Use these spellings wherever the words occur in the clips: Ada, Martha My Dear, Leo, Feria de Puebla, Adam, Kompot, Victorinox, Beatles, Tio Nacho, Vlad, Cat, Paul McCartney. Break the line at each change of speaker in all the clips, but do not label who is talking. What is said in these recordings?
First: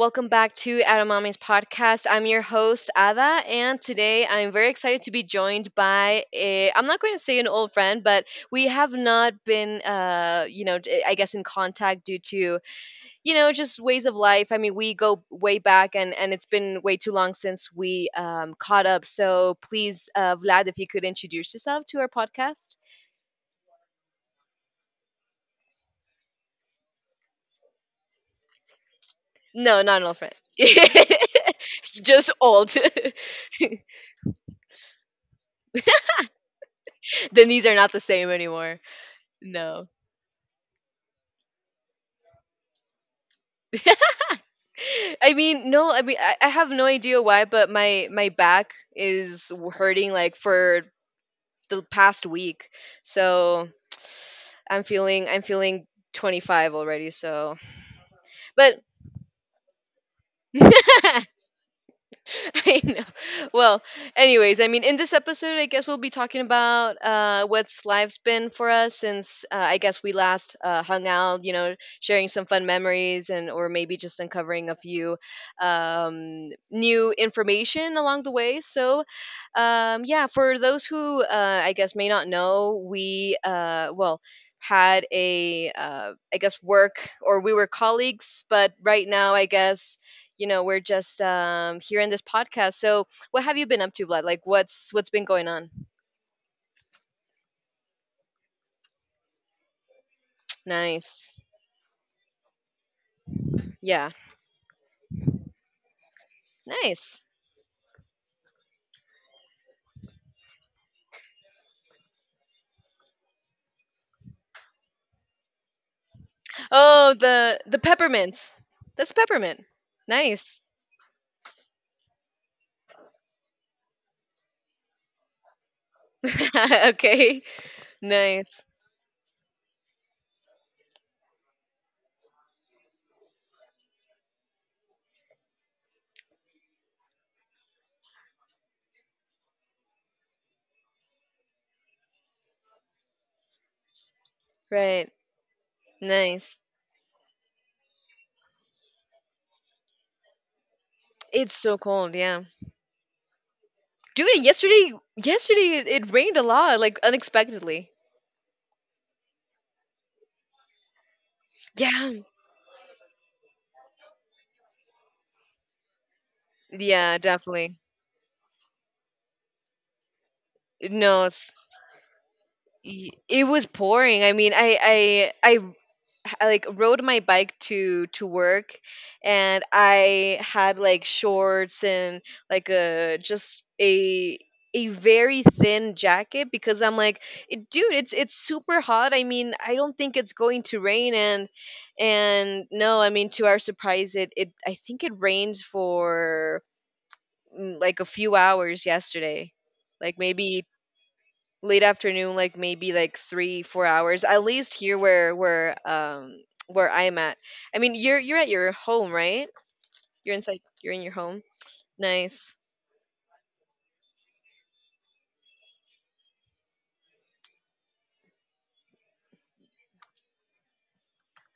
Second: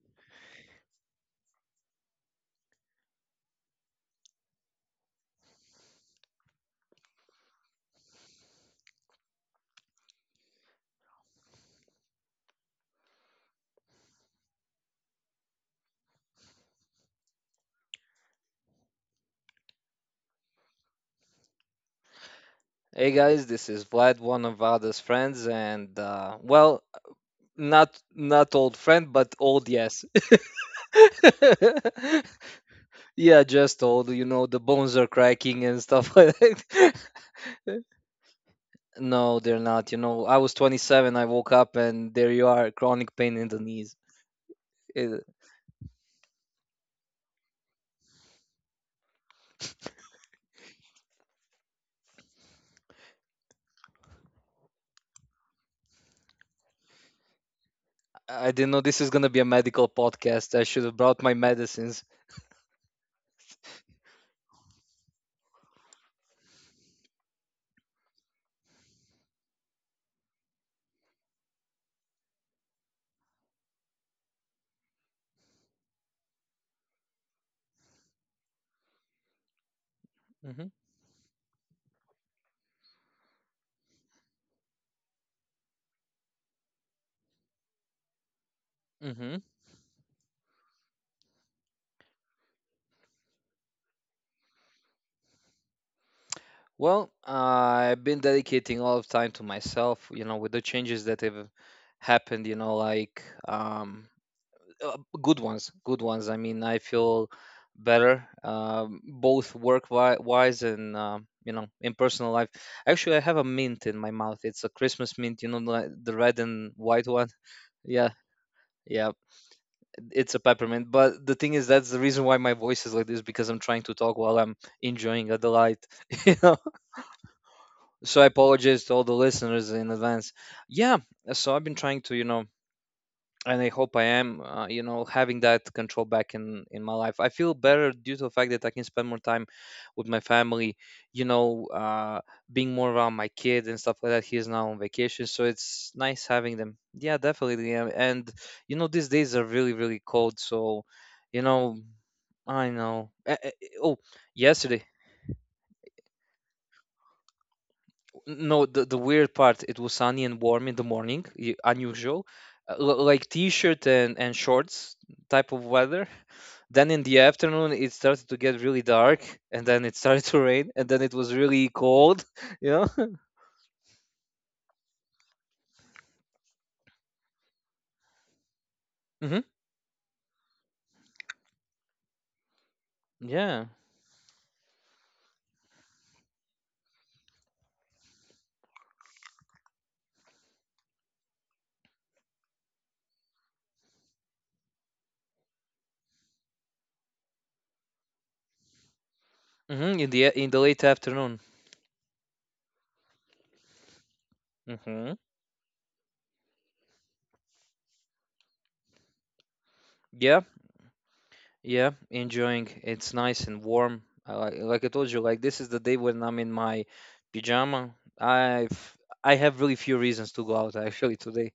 welcome back to Adamami's podcast. I'm your host Ada, and today I'm very excited to be joined by a. I'm not going to say an old friend, but we have not been, I guess in contact due to just ways of life. I mean, we go way back, and it's been way too long since we caught up. So please, Vlad, if you could introduce yourself to our podcast.
Hey guys, this is Vlad, one of Ada's friends, and well, not old friend, but old
No, not
yes.
an old friend. Just old.
Yeah, just old. You know, the bones are cracking and stuff like that.
Then these are not the same anymore.
No, they're
No.
not. You know, I was 27. I woke up, and there you are, chronic pain in the knees. It,
I mean, no, I mean, I have no idea why, but my back is hurting like for the past week. So I'm feeling 25 already, so
I didn't
but
know this is gonna be a medical podcast. I should have brought my medicines.
I know. Well, anyways, I mean, in this episode, I guess we'll be talking about what's life's been for us since I guess we last hung out. You know, sharing some fun memories and or maybe just uncovering a few new information along the way. So, yeah, for
hmm
those who I guess may not know, we well had a I guess work or we were colleagues, but right now
hmm
I guess we're just here in this podcast, so what have you been up to, Vlad? Like, what's been going on?
Well, I've been dedicating a lot of time to myself, you know, with the changes that
Nice.
have happened, you know,
Yeah.
uh, good ones, good ones. I mean, I
Nice.
feel better, both work wise and, you know, in personal life. Actually, I have a mint in my mouth. It's a Christmas mint, you know, the red and white
Oh,
one.
the
Yeah,
peppermints.
yeah,
That's peppermint.
it's a
Nice.
peppermint. But the thing is, that's the reason why my voice is like this because I'm trying to talk while I'm enjoying a delight.
Okay.
So I
Nice.
apologize to all the listeners in advance. Yeah, so I've been trying to, you know, and I hope I am, you know, having that control back in my life. I feel better due to the fact that I can spend more time with my family, you know, being more around my kid and stuff like that. He is now on
Right.
vacation, so it's nice having
Nice.
them. Yeah, definitely. Yeah, and you know, these days are really, really cold, so you
It's
know,
so cold, yeah.
I know. Oh,
Dude,
yesterday
yesterday it rained a lot, like unexpectedly.
No, the weird part, it was sunny and warm in the morning,
Yeah.
unusual, like t-shirt and shorts type of weather. Then in
Yeah,
the afternoon,
definitely.
it started to get really dark, and then it started to rain, and then it
No,
was
it's
really cold, you know?
it was pouring. I mean, i I like rode my bike to work,
hmm
and I had like shorts and like a just
Yeah.
a very thin jacket because I'm like, dude, it's super hot. I mean, I don't think it's going to rain." And no, I mean, to our surprise, it I think it rained for like a few hours yesterday, like
In the
maybe
late afternoon.
late afternoon, like maybe like three, 4 hours, at least here
hmm
where I'm at. I mean, you're at your home, right? You're
Yeah.
inside. You're in your home.
Yeah.
Nice.
Enjoying. It's nice and warm. I like I told you, like this is the day when I'm in my pajama. I've I have really few reasons to go out actually today.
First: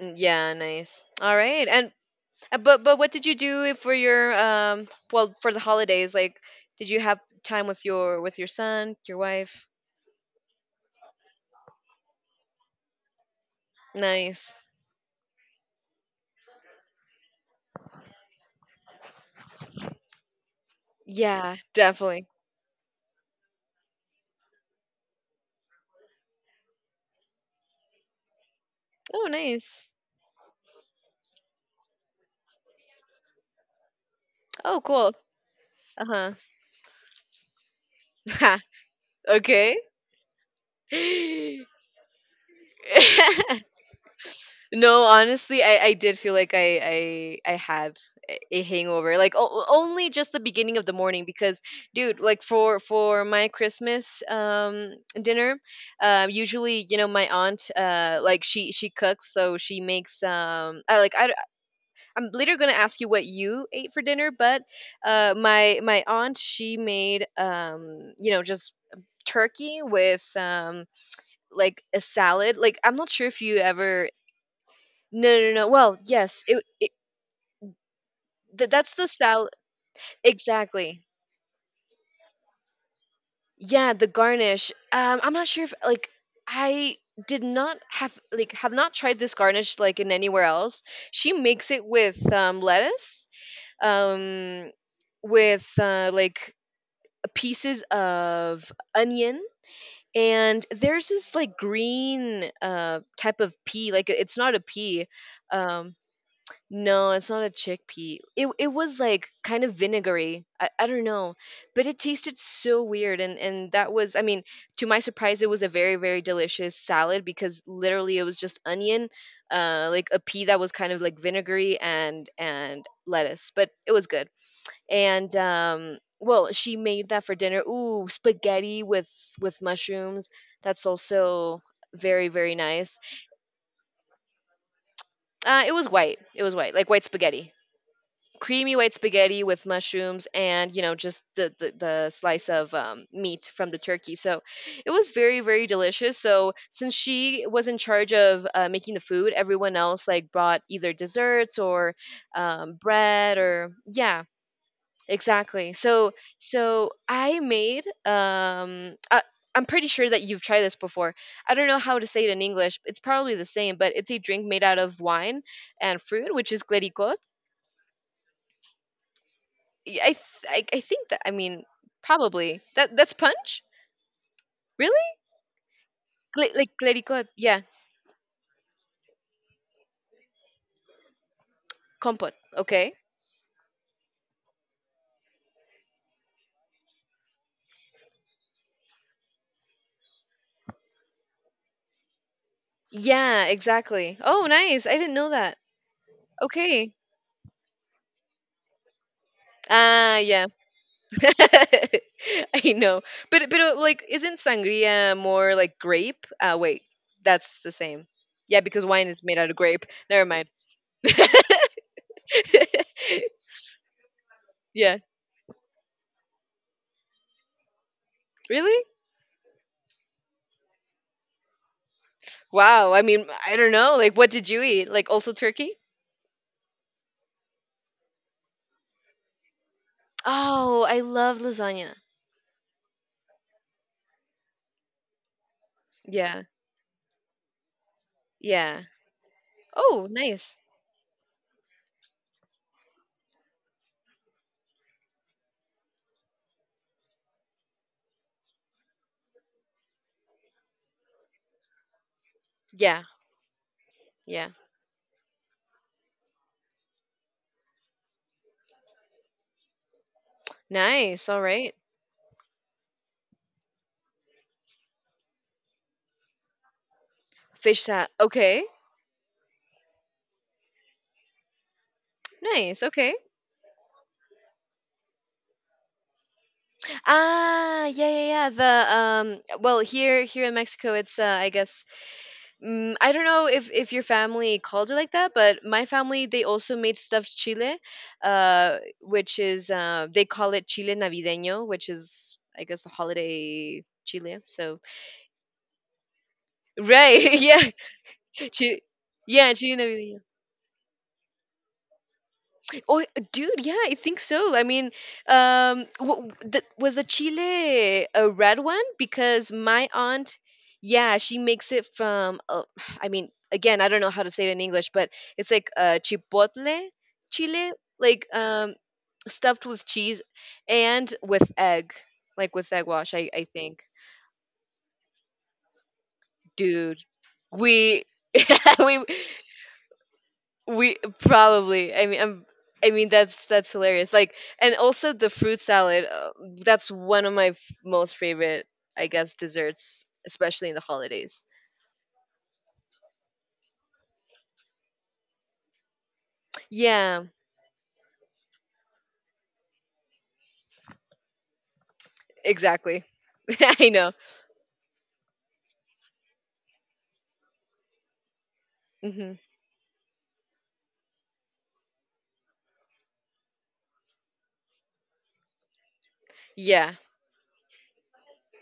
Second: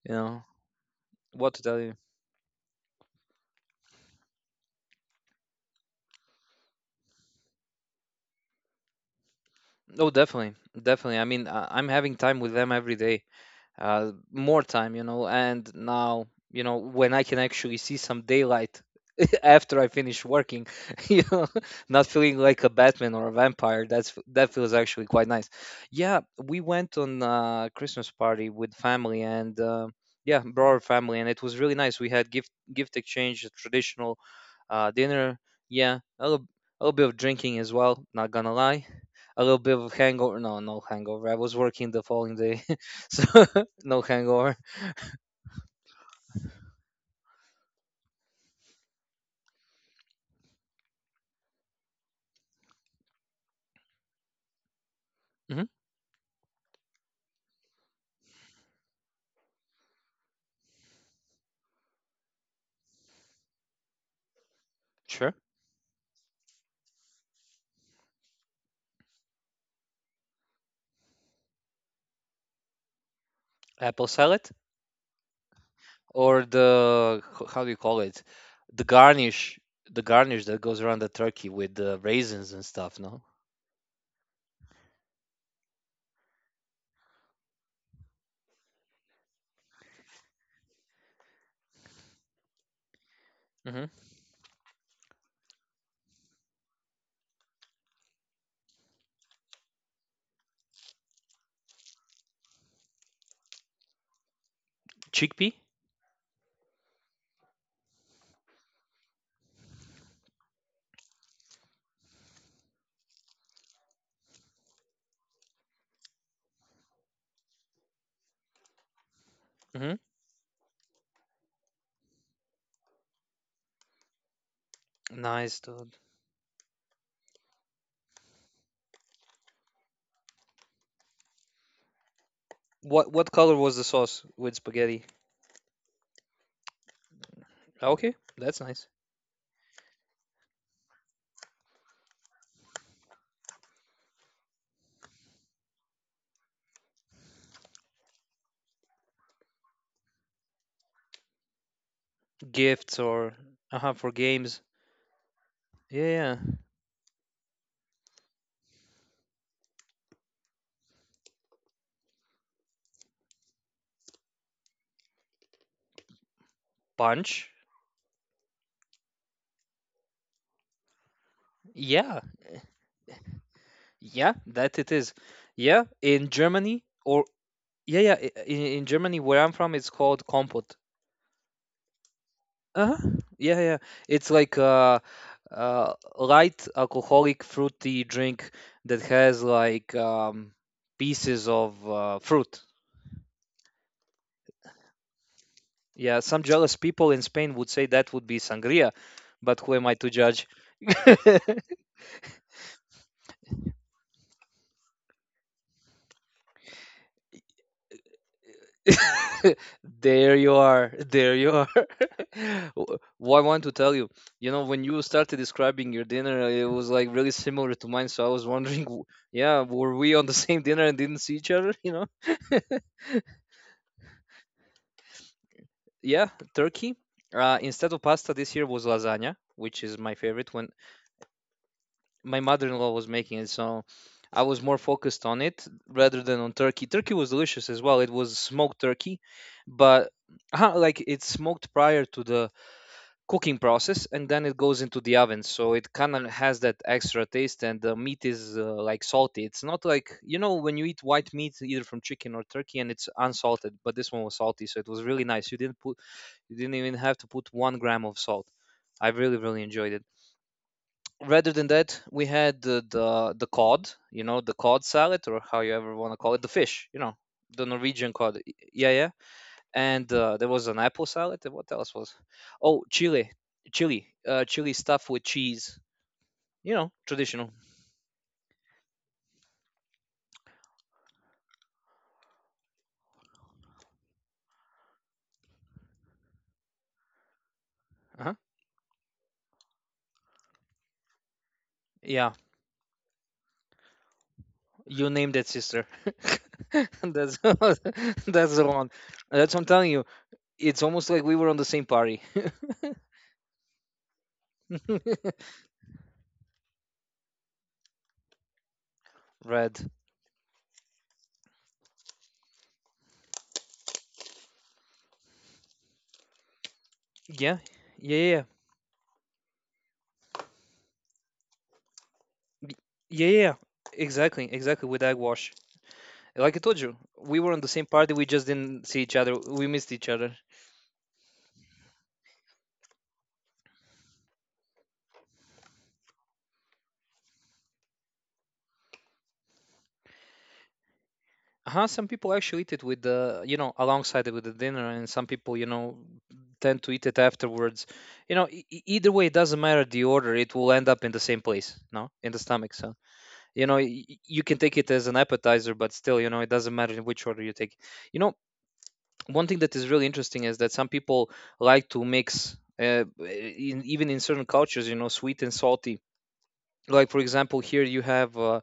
You know.
Yeah, nice. All
What to
right.
tell
And
you?
but what did you do for your for the holidays? Like, did you have time with your son, your wife?
Oh, definitely, definitely. I mean, I'm having time with them every day.
Nice.
More time, you know. And now, you know, when I can actually see some daylight after I finish working, you know,
Yeah,
not
definitely.
feeling like a Batman or a vampire. That's that feels actually quite nice. Yeah, we went on a Christmas party with family
Oh,
and
nice.
yeah, broader family, and it was really nice. We had gift exchange, a traditional
Oh, cool.
dinner. Yeah,
Uh
a little bit of drinking as well. Not gonna
huh.
lie. A little bit
Okay.
of hangover. No, no hangover. I was working the following day, so no hangover.
No, honestly, I did feel like I had a hangover, like only just the beginning of the morning. Because, dude, like for my Christmas dinner,
hmm
usually, you know, my aunt, like she cooks, so she makes like I'm later gonna ask you what you ate for dinner, but
Sure.
my aunt, she made just turkey with like a salad. Like, I'm not sure if you
Apple
ever
salad
no, no, no. Well, yes,
or the how do you call it? The
that's the salad.
garnish, the garnish that goes around
Exactly.
the turkey with the raisins and stuff. No.
Yeah, the garnish. I'm not sure if like I did not have like have not tried this garnish like in anywhere else. She makes it with lettuce,
hmm
um, with like pieces of onion. And there's this like green type of pea, like it's not a pea,
Chickpea.
um, no, it's not a chickpea. It was like kind of vinegary. I don't know, but it tasted so weird. And that was, I mean, to my surprise, it was a very delicious salad because literally it was just onion,
hmm
like a pea that was kind of like vinegary, and lettuce, but it was good. And
Nice, dude.
well, she made that for dinner. Ooh, spaghetti with mushrooms. That's also very nice.
What color was the sauce with spaghetti?
It was white. It was white, like white spaghetti.
Okay, that's
Creamy
nice.
white spaghetti with mushrooms, and you know, just the the slice of meat from the turkey. So it was very delicious. So since she was in charge of making the food, everyone else like brought either desserts or
Gifts or
bread or
uh-huh for
yeah,
games.
exactly.
Yeah,
So
yeah.
So I made, I'm pretty sure that you've tried this before. I don't know how to say it in English. It's probably the same, but it's a drink made out of wine and fruit, which is glericot.
Punch.
Yeah, I think that, I mean,
Yeah,
probably that that's punch.
yeah, that it is.
Really?
Yeah, in
Like
Germany or
glericot. Yeah,
yeah, yeah, in Germany where I'm from, it's called Kompot.
compote. Okay.
Uh-huh. Yeah, yeah. It's like a, light alcoholic fruity drink that has like pieces of fruit.
Yeah, exactly. Oh, nice. I didn't know that.
Yeah, some jealous
Okay.
people in Spain would say that would be sangria, but who am I to
Ah, yeah.
judge?
I know. But like, isn't sangria more like grape? Uh, wait. That's the same. Yeah, because wine is made out of grape. Never
There
mind.
you are. There you are. What I want to tell you, you know, when
Yeah.
you started describing your dinner, it was like really similar to mine. So I was
Really?
wondering, yeah, were we on the same dinner and didn't see each other, you know?
Wow. I mean, I don't know. Like, what did you eat? Like, also turkey?
Yeah, turkey. Instead of pasta this year was lasagna, which is my favorite when
Oh, I love lasagna.
my mother-in-law was making it. So I was more focused on it rather than
Yeah,
on turkey. Turkey was delicious as well. It was smoked
yeah.
turkey, but
Oh, nice.
like it's smoked prior to the cooking process and then it goes into the oven. So it kind of has that extra taste and the meat is like salty. It's not like, you know, when you eat white meat either from chicken or turkey and
Yeah,
it's unsalted, but this one was
yeah.
salty, so it was really nice. You didn't even have to put 1 gram of salt. I really, really enjoyed it.
Nice. All
Rather than
right.
that, we had the cod, you know, the cod salad or how you ever want to call it, the fish, you know, the
Fish salad.
Norwegian cod.
Okay.
Yeah, yeah. And there was an apple salad. And what else was?
Nice.
Oh,
Okay.
chili, chili, chili stuffed with cheese. You know, traditional.
Ah, yeah, yeah, yeah. The well, here, here in Mexico, it's I guess, I don't know if your family called it like that, but my family, they also made stuffed chile,
Uh-huh.
which is they call it chile navideño, which
Yeah,
is I guess the holiday chile. So
you named it, sister. That's that's
right, yeah,
the
Chi-
one.
yeah,
That's what I'm
chile
telling you.
navideño.
It's almost like we were on the same party.
Oh, dude, yeah, I think so. I mean, was the chile a red one? Because my
Red.
aunt, yeah, she makes it from. I mean, again, I don't know how to say it in English, but it's like chipotle
Yeah,
chile,
yeah,
like
yeah, yeah,
stuffed with cheese and with egg, like with egg wash.
yeah,
I
yeah,
I
yeah.
think,
Exactly, exactly. With Agwash, like I told you,
dude,
we were on the same
we
party. We just didn't see
we
each other. We missed each other.
we probably. I mean, I'm, I mean, that's hilarious. Like, and also the fruit salad. That's one of my most favorite, I guess, desserts, especially in the holidays.
Uh-huh, some people actually eat it with the, you know, alongside it with the dinner, and some people, you know, tend to eat it
Yeah,
afterwards. You know, e- e- either way, it doesn't matter the order. It will end up in the same place, no, in the stomach. So,
exactly.
you know,
I know.
you can take it as an appetizer, but still, you know, it doesn't matter in which order you take. You know,
Hmm.
one thing that is really interesting is that some people like to mix even in certain cultures, you know, sweet and salty,
Yeah.
like for example here you have uh,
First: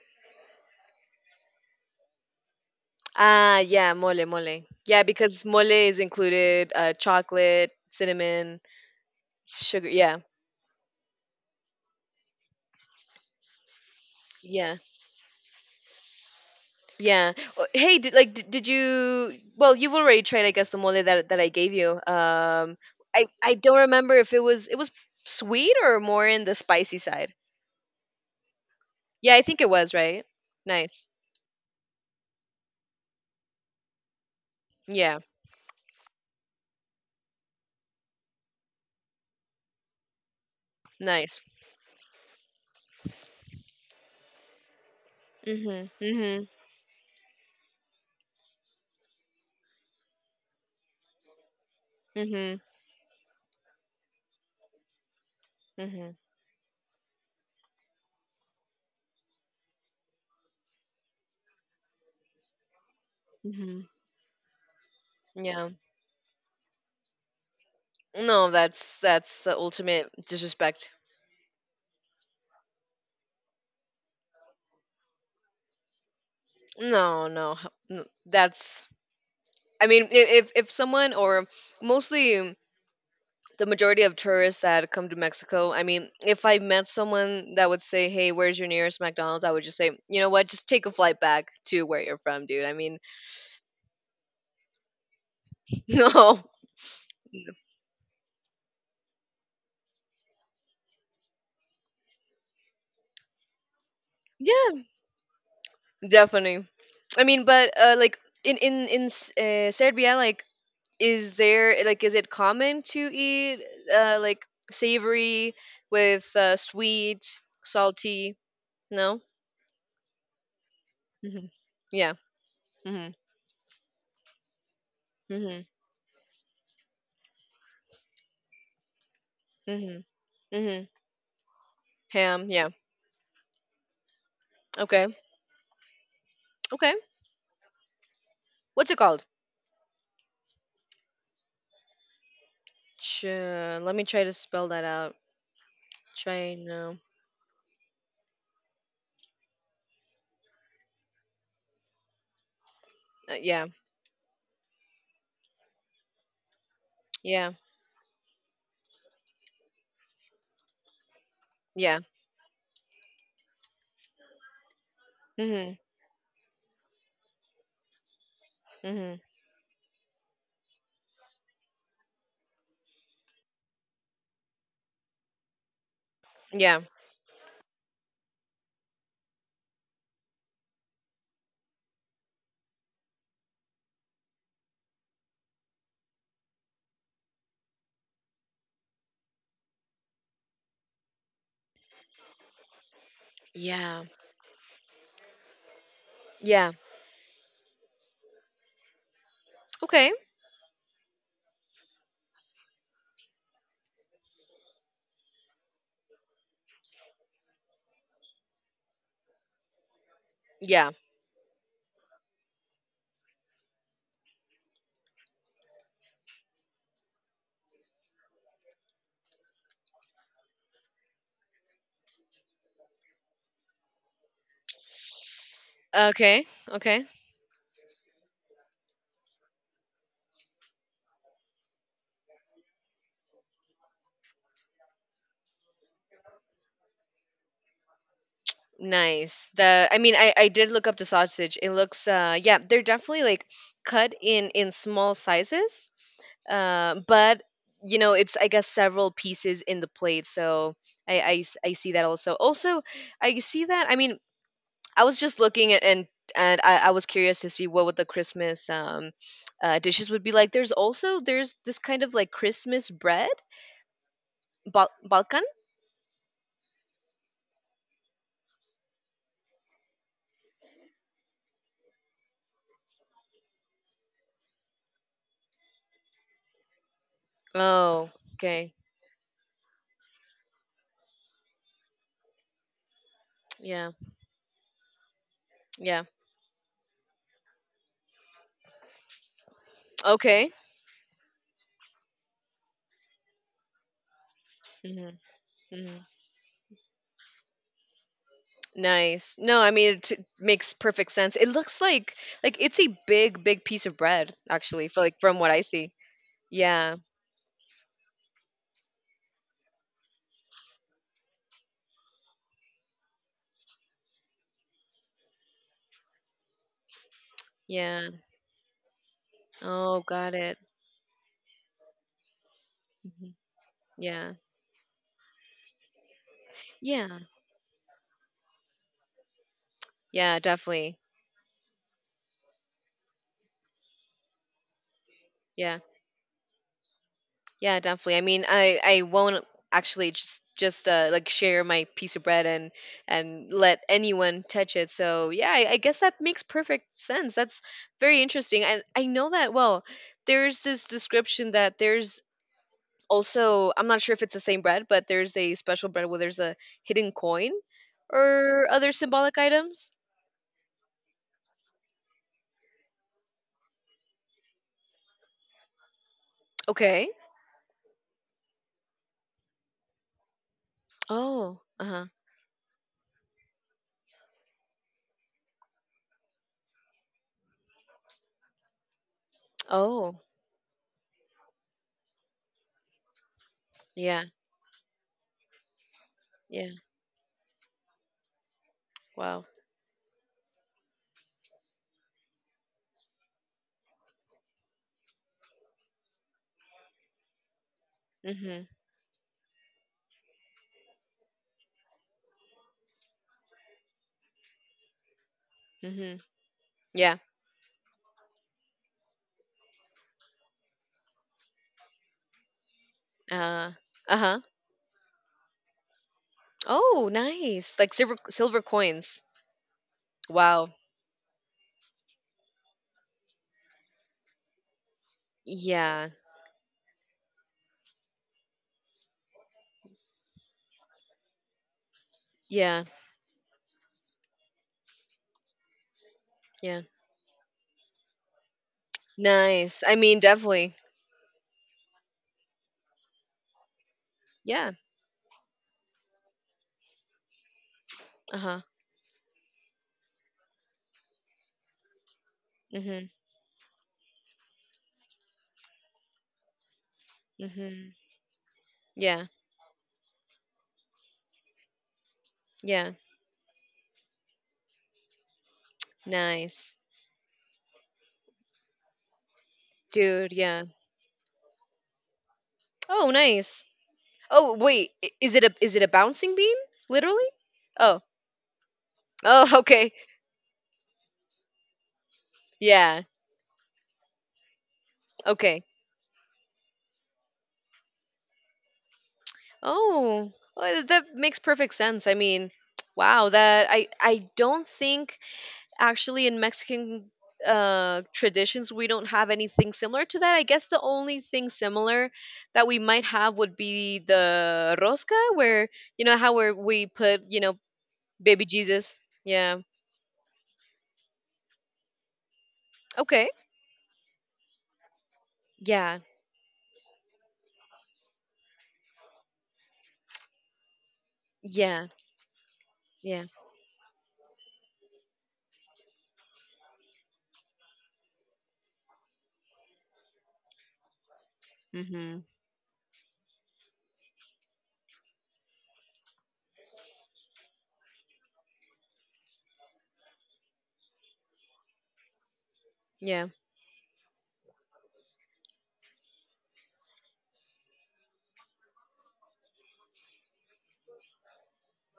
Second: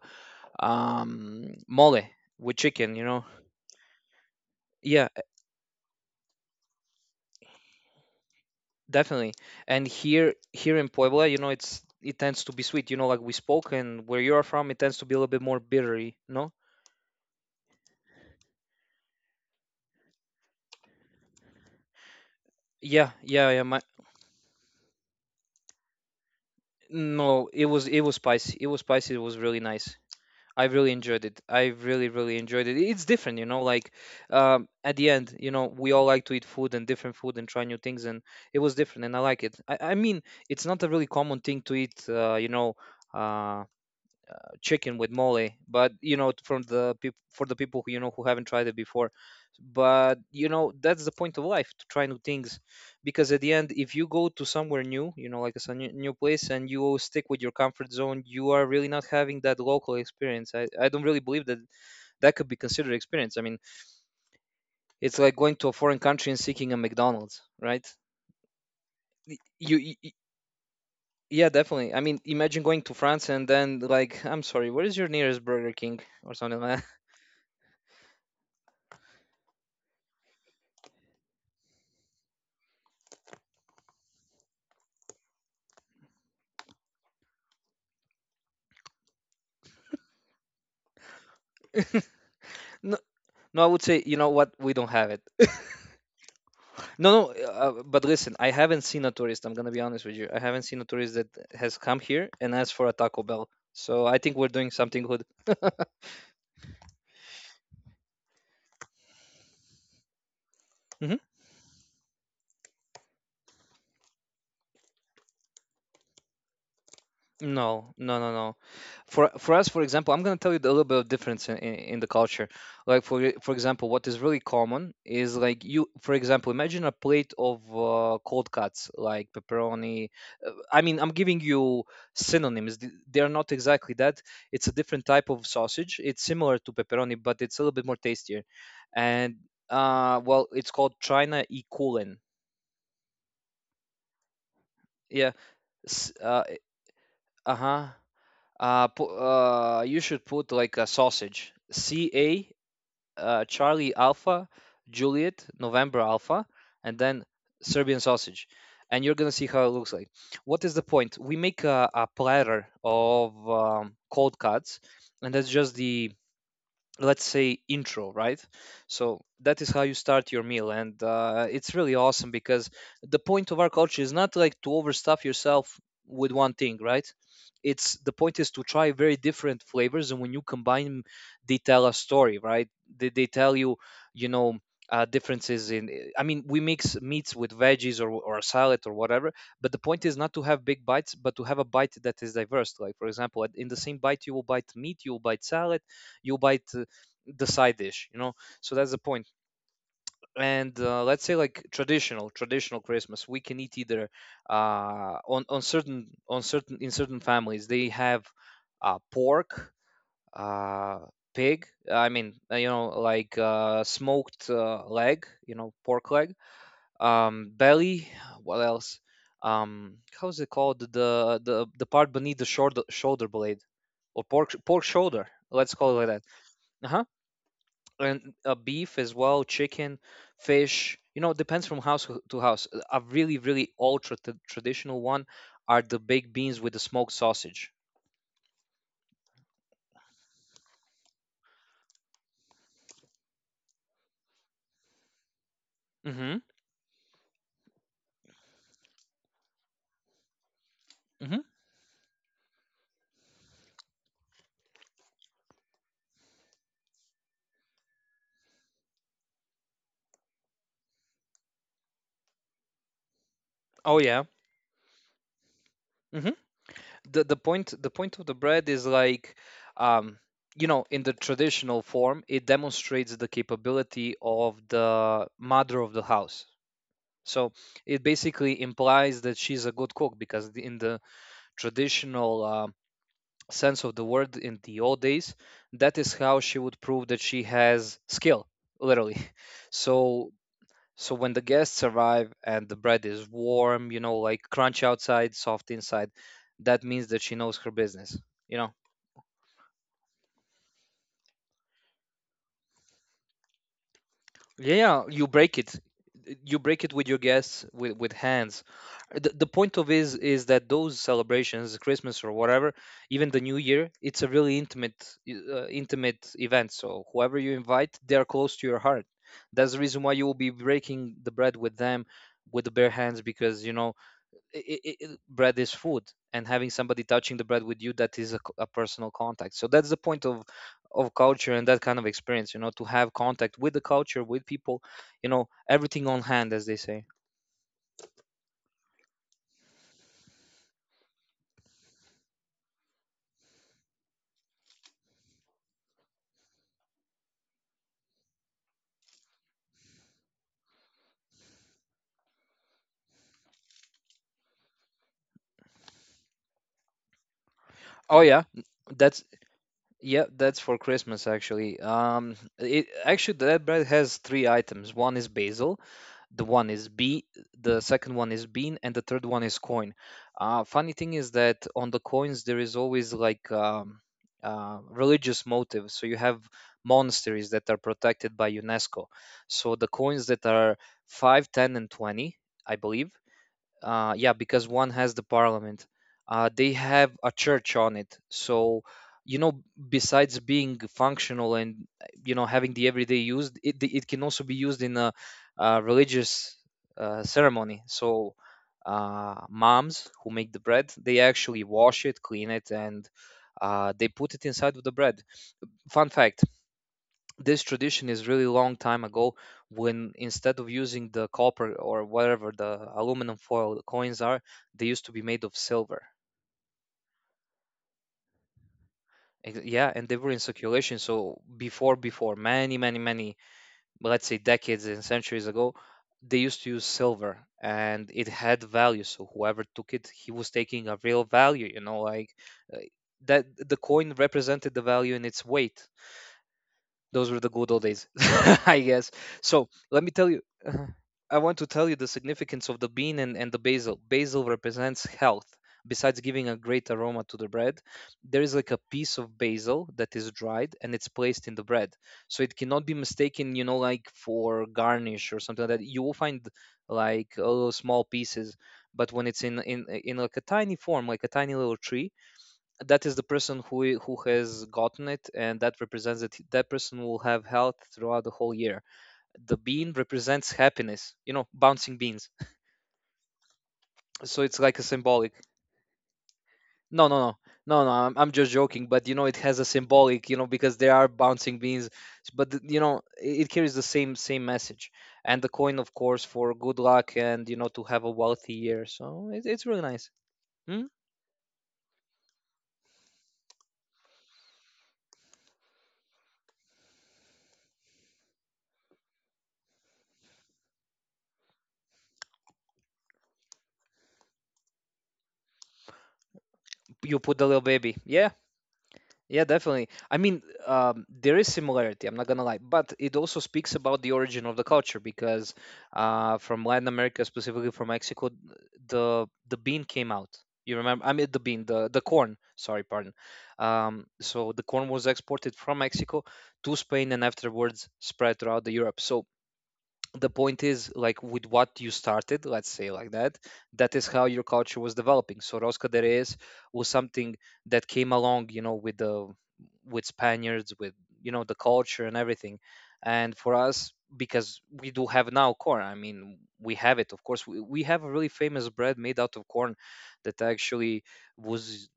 um, mole with chicken, you know.
Ah, yeah, mole, mole. Yeah,
Yeah,
because mole is included chocolate, cinnamon,
definitely.
sugar.
And
Yeah,
here, here in Puebla, you know, it's it tends to be sweet, you know, like we spoke, and where you are from,
yeah.
it tends to be a little bit more bittery, no.
Yeah. Oh, hey, did, like, did you? Well, you've already tried, I guess, the mole that I gave you.
yeah yeah
I
yeah
don't
my
remember if it was sweet or more in the spicy side.
No, it was, it was spicy, it was spicy, it
Yeah,
was
I
really
think it was
nice.
right.
I really
Nice.
enjoyed it. I really, really enjoyed it. It's different, you know. Like at the
Yeah,
end, you know, we all like to eat food and different food and try new things, and it was different, and I like it. I mean, it's not a really common
nice.
thing to eat, you know, uh, chicken with mole,
Mhm.
but you know,
Mhm.
from the peop for the people who, you know, who haven't tried it before, but you know, that's the point of life, to try new things,
Mhm.
because at the end, if you go to somewhere new, you know, like a new
Mhm.
place and you stick with your comfort zone, you are really not having that local experience. I don't really believe that that could be considered experience. I mean,
Mhm.
it's like going to
Yeah.
a foreign country and seeking a McDonald's, right?
No, that's
Y-
the
you, y-
ultimate
y-
disrespect.
yeah, definitely. I mean, imagine going to France and then like, I'm sorry, where is your nearest Burger King or something like
No, no, that's. I mean, if someone or mostly the majority of tourists that come to Mexico, I mean, if I met someone that would say, "Hey, where's your nearest McDonald's?" I would just say, "You know what? Just take a flight back to where
that.
you're from, dude." I mean,
No, I would say, you know what? We don't have it.
no.
No, no, but listen, I haven't seen a tourist. I'm gonna be honest with you. I haven't seen a tourist that has come here and asked for a Taco Bell. So I think we're doing
Yeah,
something good.
definitely. I mean, but like in Serbia, like,
hmm
is there like, is it common to eat like savory with sweet,
No, no, no,
salty?
no.
No?
For us, for example, I'm going to tell you a little bit of difference
Mhm.
in the
Yeah.
culture. Like
Mhm.
for for example, what is really common is like
Mhm.
you, for example, imagine a plate of cold cuts like
Mhm.
pepperoni. I
Mhm.
mean, I'm giving you
Ham, yeah.
synonyms. They are not exactly that. It's a different
Okay.
type of sausage. It's similar to
Okay.
pepperoni, but it's a little bit more tastier.
What's it called?
And well, it's called china e Kulin.
Let me try to spell that out.
Yeah. S- uh,
China.
uh-huh. Uh, you should put like a sausage c a
Yeah.
Charlie Alpha, Juliet, November Alpha, and then
Yeah.
Serbian sausage. And you're gonna see how it looks like. What is the point? We make a,
Yeah.
a platter of cold cuts, and that's
Mhm.
just the, let's say, intro, right?
Mhm.
So that is how you start your meal, and it's really awesome because the point of our culture is not like to overstuff yourself with one thing,
Yeah.
right? It's the point is to try very different flavors, and when you combine, they tell a story, right? They tell you, you know differences in, I mean, we mix meats with veggies or a salad or whatever. But the point is not to have big bites, but to have a bite that is diverse. Like for example, in the same
Yeah.
bite, you will bite meat, you will bite salad, you bite
Yeah.
the side dish. So that's the point
Okay.
point. And let's say, like, traditional Christmas, we can eat either on certain in certain families, they have pork,
Yeah.
uh pig. I mean, you know, like smoked leg, you know, pork leg, um, belly, what else, um, how's it called, the part beneath the shoulder blade, or pork shoulder, let's call it like that.
Okay.
Uh huh.
Okay.
And beef as well, chicken, fish. You know, it depends from house to house. A really, really ultra traditional one are the baked beans with the smoked sausage.
Nice. The, I mean, I did look up the sausage. It looks yeah, they're definitely like cut in small sizes.
Hmm.
But you know, it's, I guess, several pieces in the plate. So
Hmm.
I see that also. Also, I see that, I mean, I was just looking at, and I was curious to see what would the Christmas dishes would be like. There's also there's this kind of like Christmas bread,
Oh yeah.
Balkan.
Hmm. The the point of the bread is like, um, you know, in the traditional form, it demonstrates the capability of the mother of the house. So it
Oh,
basically
okay,
implies that she's a good cook because in the traditional sense
yeah,
of the word, in the old days, that
yeah,
is how she would prove that she has skill, literally. So
okay.
so when the guests arrive and the bread is warm, you know, like crunch
Hmm.
outside, soft
Hmm.
inside, that means that she knows her business, you know.
Nice. No, I mean, it makes perfect sense. It looks like it's a big, big piece of bread
Yeah,
actually, for
yeah,
like
you
from what
break
I
it.
see.
You break it
Yeah,
with your guests with hands. The point of is that those celebrations, Christmas or whatever, even the New Year, it's a really intimate intimate event. So whoever you invite,
yeah.
they are close to your heart. That's the
Oh,
reason why you
got
will be
it.
breaking the bread with them with the bare hands,
Mhm.
because you know,
Yeah,
I bread is food, and having somebody
yeah,
touching the bread with you, that is a personal contact. So that's the point
yeah. Definitely.
of culture and that kind of experience, you know, to have contact with the culture, with people, you know,
Yeah.
everything on hand, as they say.
Yeah, definitely. I mean, I won't actually just like share my piece of bread and let anyone touch it. So yeah, I guess that makes perfect sense. That's very interesting. And I know that well. There's this description that there's also, I'm not sure if it's the same bread, but there's a special bread where there's a hidden coin
Oh yeah.
or other
That's,
symbolic items.
yeah, that's for Christmas actually. Um, it actually, that bread has three items. One is basil, the one is
Okay.
B, the second one is bean, and the third one is coin. Funny thing is
Oh.
that
Uh
on the
huh.
coins there is always like, religious motive. So you have monasteries that are protected by UNESCO. So the
Oh.
coins that are 5, 10, and 20, I believe,
Yeah.
yeah, because one has the parliament. They
Yeah.
have a church on it, so you
Wow.
know, besides being functional and you know, having the everyday use, it can also be used in a, uh, religious ceremony. So
Mhm.
moms who make the bread, they actually wash it, clean it, and they put it inside of the bread. Fun
Mhm.
fact,
Yeah.
this tradition is really long time ago, when instead of using the copper or whatever the aluminum
Uh.
foil
Uh
coins
huh.
are, they used to be made of silver.
Oh, nice. Like silver, silver coins.
Yeah, and they were in
Wow.
circulation. So before many many many, let's say, decades and centuries ago,
Yeah.
they used to use silver and it had value. So whoever took it, he was taking a real value, you know, like, uh,
Yeah.
that the coin represented the value in its weight.
Yeah.
Those were the good old days, I guess. So
Nice. I
let me
mean,
tell you,
definitely.
uh, I want to tell you the significance of the bean and the basil. Basil
Yeah.
represents health. Besides giving a great aroma to the bread, there is
Uh-huh.
like a piece of basil that is dried and it's placed in the bread, so it cannot be
Mhm.
mistaken, you know, like for garnish or something like that. You will find like
Mhm.
small pieces, but
Yeah.
when it's in like a tiny form, like a tiny little tree,
Yeah.
that is the person who who has gotten it, and that represents that that
Nice.
person will have health throughout the whole year. The bean
Dude,
represents
yeah.
happiness, you know, bouncing beans.
Oh, nice.
So
Oh,
it's like a
wait.
symbolic.
Is it a bouncing bean?
no no
Literally?
no no, no,
Oh.
I'm just joking, but you know, it
Oh,
has a
okay.
symbolic, you know, because there are bouncing beans. But you know,
Yeah.
it carries the same message. And the
Okay.
coin, of course, for good luck, and you know, to have a wealthy year. So it's really nice.
Oh.
Hmm?
Well, that makes perfect sense. I mean, wow, that I don't think actually in mexican traditions, we don't have anything similar to that. I guess the only thing similar that we might have would be the rosca where you know how, where we
You
put
put the little baby, yeah.
baby jesus.
Yeah,
Yeah.
definitely. I mean, there is similarity. I'm not gonna lie, but it
Okay.
also speaks about the origin of the culture, because
Yeah,
from Latin America, specifically from Mexico, the bean came out. You remember? I mean, the bean,
yeah,
the corn. Sorry, pardon.
yeah.
So the corn was exported from Mexico to Spain and afterwards spread throughout the Europe. So the point is like with what you
Mm-hmm.
started, let's say, like that, that is how your culture was developing. So rosca de reyes was something that came along, you know, with the with spaniards, with, you know, the culture and everything.
Yeah.
And for us, because we do have now corn, I mean, we have it, of course, we have a really famous bread made out of corn that actually was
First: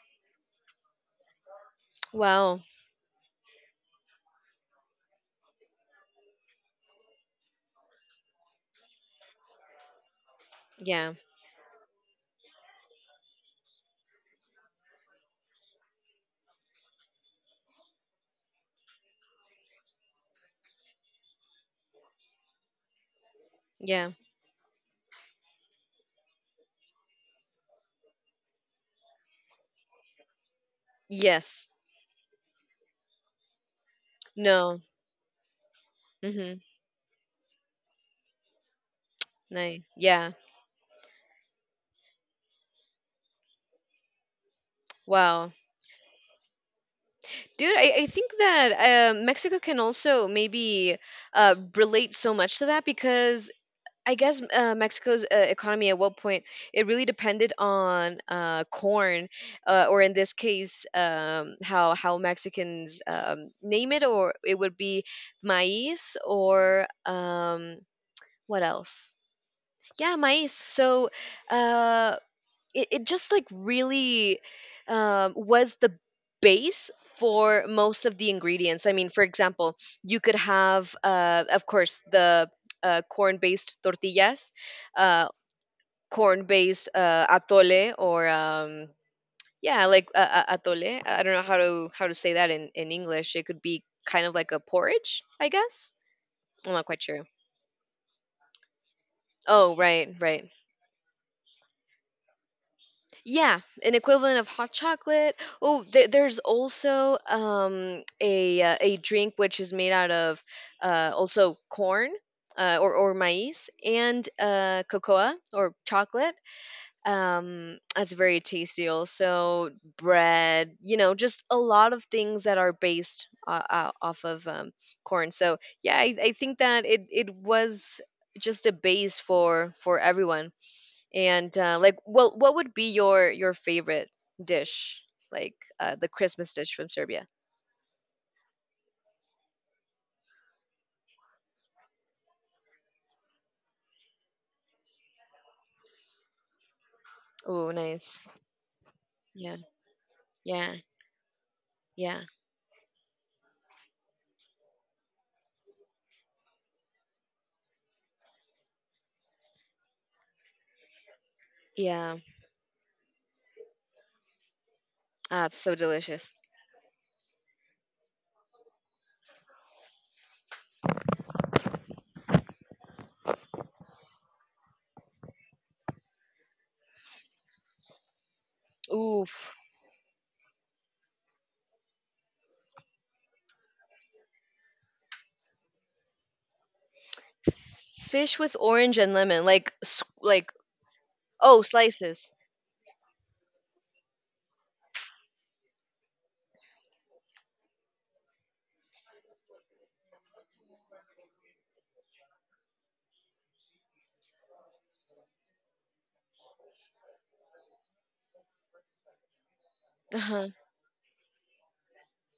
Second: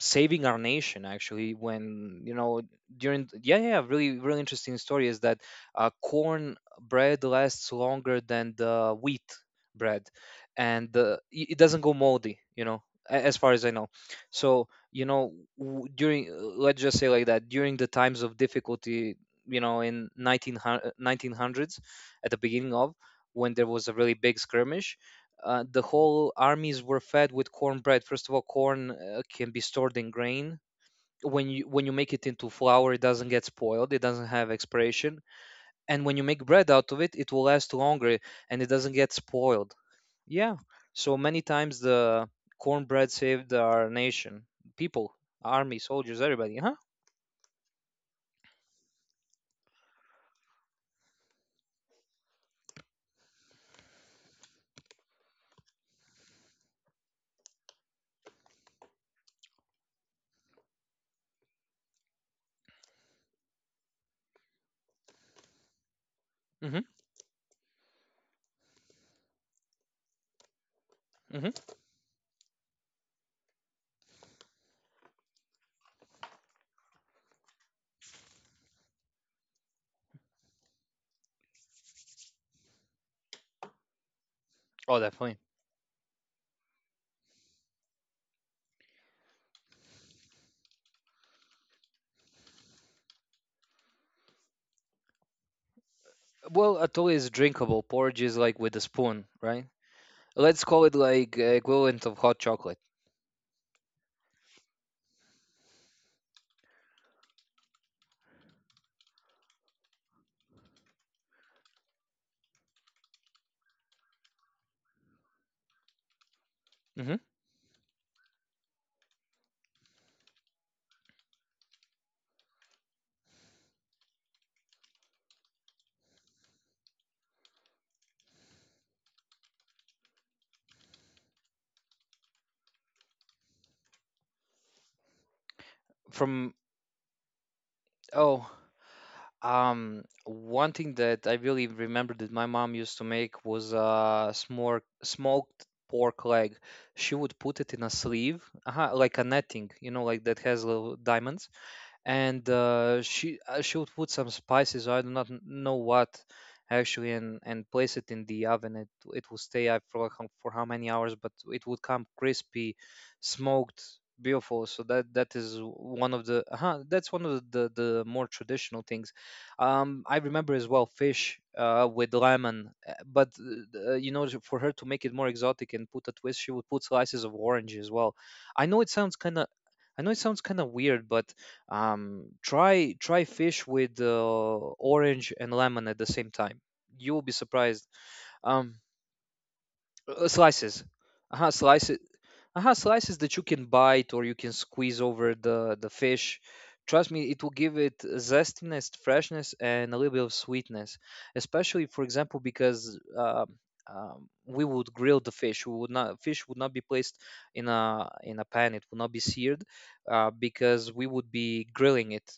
saving our nation actually when, you
Wow.
know, during, yeah yeah, really really interesting story is that corn bread lasts longer than the wheat bread. And
Yeah,
it doesn't go moldy, you know, as far as I know. So you know, during let's just say like that, during the times of difficulty, you know, in 1900 nineteen hundreds, at the beginning of, when there was a
yeah.
really big skirmish, the whole armies were fed with cornbread. First of all, corn can be stored in grain. When you
Yes.
when you make it into flour, it doesn't get spoiled. It doesn't have
No.
expiration. And when you make
Mm-hmm.
bread out of it, it will last longer, and it doesn't get spoiled.
Nice. Yeah.
Yeah. So many times the cornbread saved our nation, people,
Wow.
army, soldiers, everybody. Huh?
Dude, I think that mexico can also maybe relate so much to that, because I guess Mexico's economy at what point it really depended on corn, or in this case, how Mexicans name it, or it would be maíz,
Mm-hmm.
or what else? Yeah, maíz. So,
Mm-hmm.
uh, it just like really was the base for most of the ingredients. I mean, for example, you could have, of course, the corn based tortillas,
Oh,
uh,
definitely.
corn based atole, or yeah, like atole. I don't know how to say that in english. It could be kind of like a porridge, I guess. I'm
Well,
not quite
atole
sure.
is drinkable. Porridge is like with a spoon, right?
Oh, right. Right.
Let's call it like, equivalent of hot chocolate.
Yeah, an equivalent of hot chocolate. Oh, there's also a drink which is made out of also corn, or maize and cocoa or chocolate.
Mm-hmm.
That's very tasty. Also, bread. You know, just a lot of things that are based, off of, corn. So yeah, I think that it was just a base for everyone. And, like, well, what would be your favorite dish? Like, the Christmas
From,
dish from Serbia.
oh, um, one thing that I really remember that my mom used to make was smor smoked pork leg. She would put
Oh,
it in a
nice.
sleeve, uh, like a
Yeah,
netting, you know, like that has
yeah,
little diamonds,
yeah,
and she would put some spices, I do not know what actually, and place it in the oven. It would stay, I forgot how, for how many hours, but it would come
yeah.
crispy, smoked, beautiful. So that that
Ah, it's
is
so
one of
delicious.
the uh, that's one of the more traditional things. Um, I remember as well fish with lemon, but you know, for her to make it more exotic and put a twist, she would put slices of orange as well. I know it sounds kind of,
Oof,
I know it sounds kind of weird, but try try fish with orange and lemon at the same time. You will be surprised.
fish with
Um,
orange and lemon, like s- like
slices, uh-huh,
oh,
slices,
slices.
uh-huh, slices that you can bite or you can squeeze over the fish. Trust me, it will give it zestiness, freshness, and a little bit of sweetness. Especially, for example, because we would grill the fish. We would not, fish would not be placed in a pan. It would not be seared,
Uh-huh.
because we would be grilling it,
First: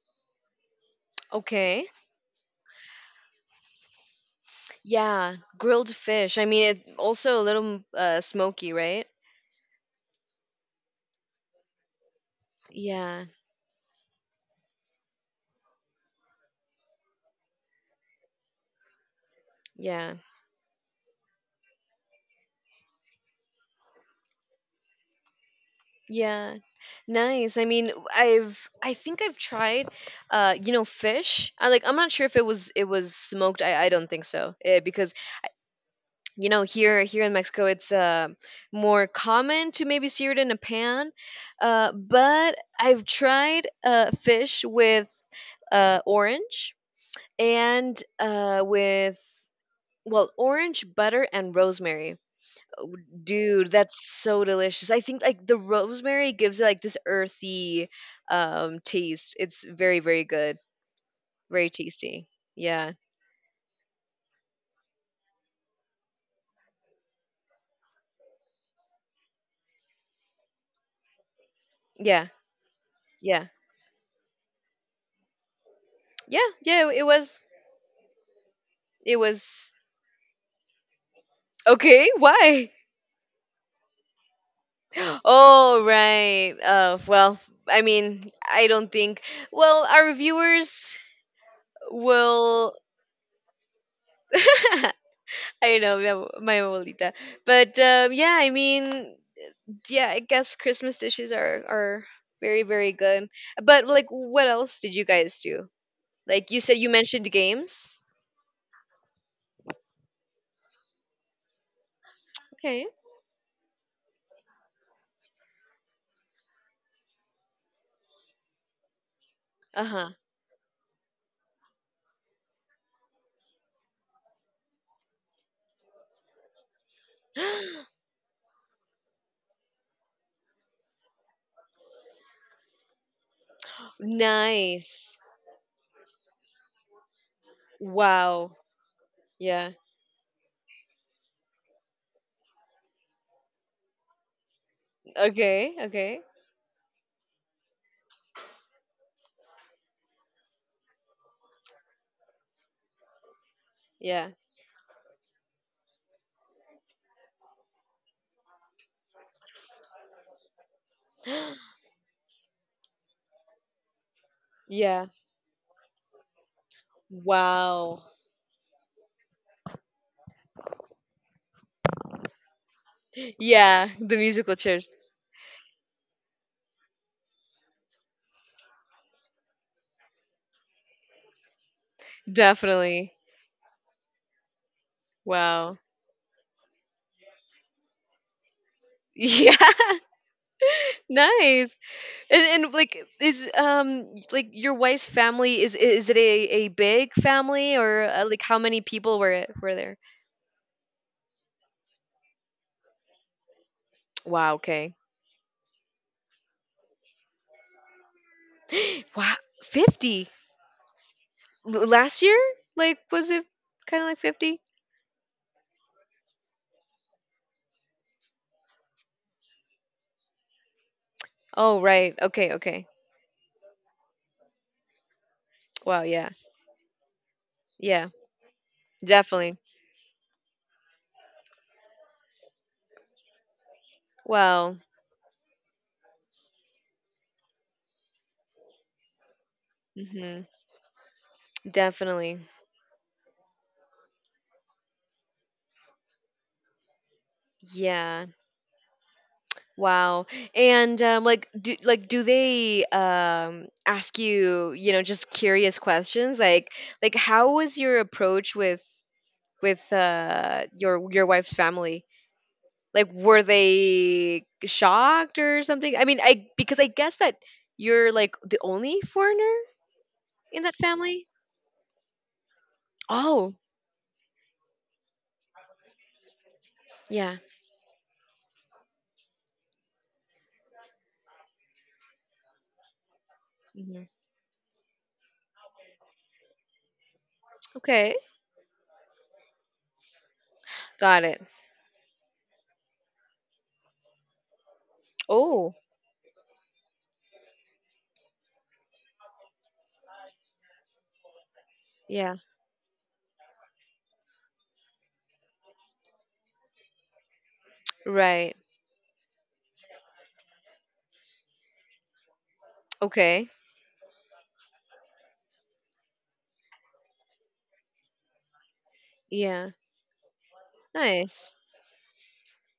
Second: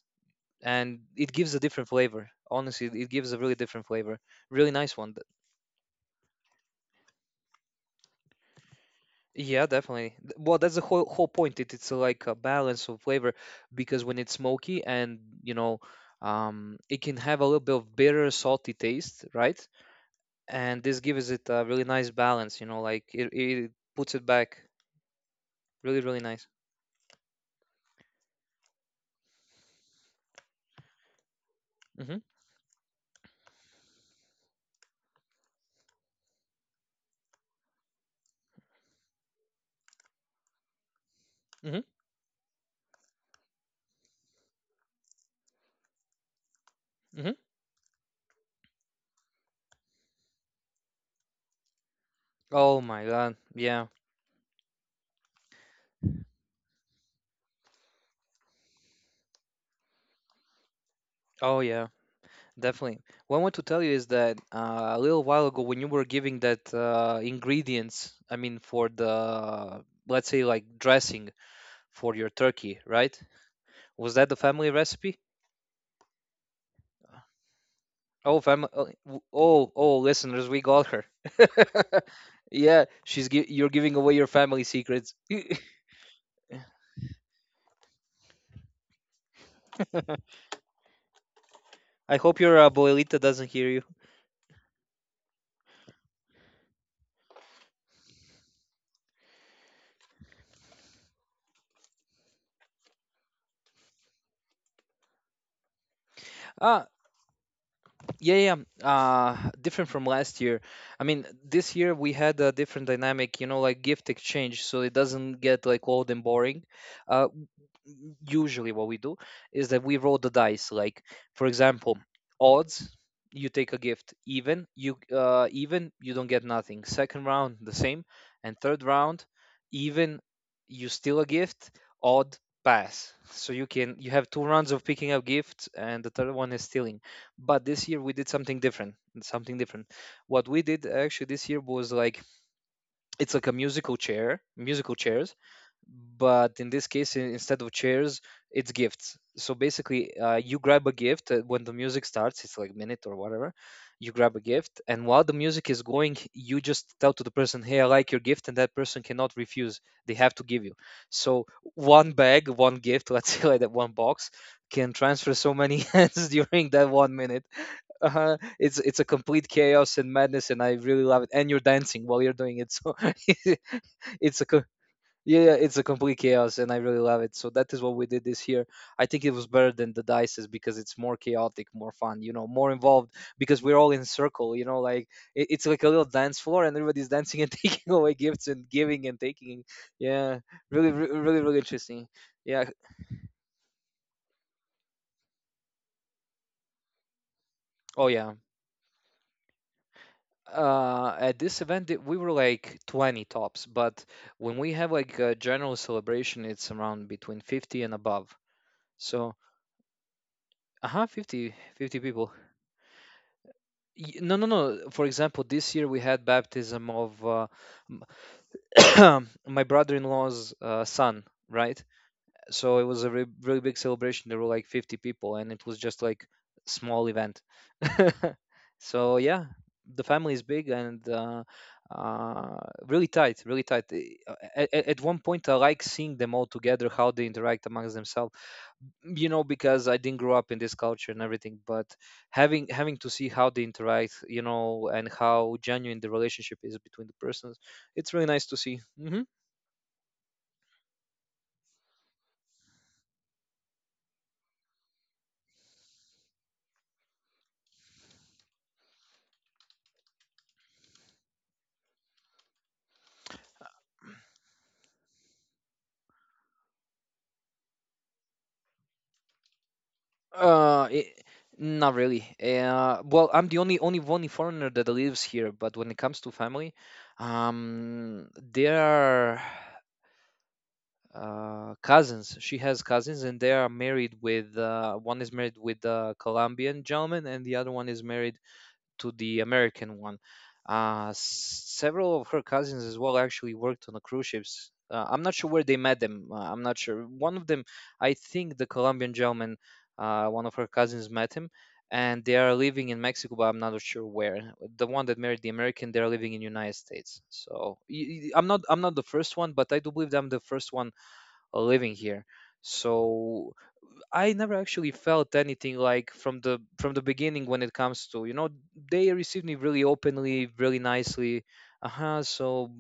and it gives a
Okay.
different flavor. Honestly, it gives a really different flavor. Really nice one. Th-
Yeah, grilled fish. I mean, it also a little smoky, right?
Yeah, definitely. Th- Well, that's the whole point. It's like a balance of
Yeah,
flavor, because when it's smoky, and you know, it can have a little bit of bitter, salty taste, right?
yeah.
And this gives it a really nice balance. You know, like it puts it back. Really, really nice.
Yeah. Nice. I mean, I think I've tried, fish. I'm not
Mm-hmm.
sure if it was smoked. I don't think so. Eh, because you know, here in Mexico it's more common to maybe sear it in a pan.
Mm-hmm.
But I've tried, fish with, orange,
Mm-hmm.
and, with, well, orange butter and rosemary.
Oh my God.
Dude,
Yeah.
that's so delicious. I think, like, the rosemary gives it like this earthy taste. It's very, very good.
Oh
Very
yeah.
tasty. Yeah.
Definitely. What I want to tell you is that a little while ago, when you were giving that ingredients, I mean, for the, let's say, like dressing for
Yeah.
your turkey, right?
Yeah.
Was that the family recipe?
Yeah. Yeah. It was
Oh, family. Oh,
it
oh,
was
oh, listeners, we got her.
okay. Why?
Yeah, you're giving away your family secrets.
Oh, right. Well, I mean, I don't think, well, our viewers
I hope your
will.
abuelita doesn't hear you.
I know, yeah, my abuelita. But yeah, I mean, yeah, I guess Christmas dishes are very, very good. But, like, what else did you guys do? Like you said, you
Ah,
mentioned games.
yeah, yeah, yeah. Different from last year. I mean, this year we had a
Okay.
different dynamic, you know, like gift exchange, so it doesn't get like old and boring. Uh, Usually what we do is that we
Uh
roll the dice, like for example, odds you take a gift, even you don't get nothing. Second round the
huh.
same, and third round even you steal a gift, odd pass. So you can, you have two rounds of picking
Nice.
up gifts, and the third one is stealing. But this year we did
Wow.
something different, something
Yeah.
different What we did actually this year was like, it's like a musical chairs,
Okay. Okay.
but in this case instead of chairs, it's gifts. So basically, you grab a gift when the music starts, it's like minute or whatever. You
Yeah.
grab a gift, and while the music is going, you just tell to the person, hey, I like your gift, and that person cannot refuse. They have to give you. So one bag, one gift, let's say like that, one box can
Yeah.
transfer so many hands during that 1 minute.
Wow.
Uh-huh. It's a complete chaos and madness, and I really love it, and you're dancing while you're doing it so.
Yeah. The
it's a
musical
co-
chairs.
yeah, yeah, it's a complete chaos, and I really love it. So that is what we did this year. I think it was better than the dices because it's more chaotic, more fun, you know, more involved
Definitely.
because we're all in circle, you know, like it's
Wow.
like a little dance floor, and everybody's dancing and taking away gifts and giving and
Yeah.
taking. Yeah, really, really, really
Nice.
interesting. Yeah.
And, like, is like, your wife's family, is it a big family, or,
Oh yeah.
like, how many people were there?
At this event, we were like 20 tops, but
Wow,
when we have
okay.
like a general celebration, it's around between 50 and above.
Wow,
So,
50
uh huh, 50, 50
last
people.
year? Like, was it kind of like
No, no,
50?
no. For example, this year we had baptism of uh, my brother-in-law's son,
Oh,
right?
right. Okay,
So it
okay.
was a re really big celebration. There were like 50 people, and it was just
Wow,
like
yeah.
small event.
Yeah.
So yeah,
Definitely.
the family is big, and uh, really tight, really tight. At,
Wow.
at one point, I like seeing them all together, how they interact amongst themselves, you know, because I didn't grow
Mhm.
up in this culture and everything. But
Definitely.
having to see how they interact, you know, and how genuine the relationship is between the persons, it's really
Yeah.
nice to see. Hmm.
Wow. And, like, do, they, ask you, just curious questions? Like, how was your approach with, your wife's family? Like, were they shocked or something? I mean, I, because I guess that you're like the only foreigner in that
I
family.
Not really. Well,
Oh,
I'm the only foreigner that lives here, but when it comes to family,
yeah.
they are, cousins, she has cousins and they are
Hmm.
married with, one is married with a Colombian gentleman, and the other one is
Okay.
married to the American one.
Got it.
Several of her cousins as well actually worked on the cruise ships. I'm not sure where
Oh,
they met them. I'm not sure. One of them, I think, the Colombian gentleman, one of her cousins met him, and
yeah.
they are living in Mexico, but I'm not sure where. The one that married the American, they are living in United States. So
Right.
I'm not the first one, but I do believe that I'm the first one living here.
Okay.
So I never actually felt anything like, from the beginning when it comes to, you know, they received me
Yeah.
really openly, really nicely.
Nice.
Uh-huh. So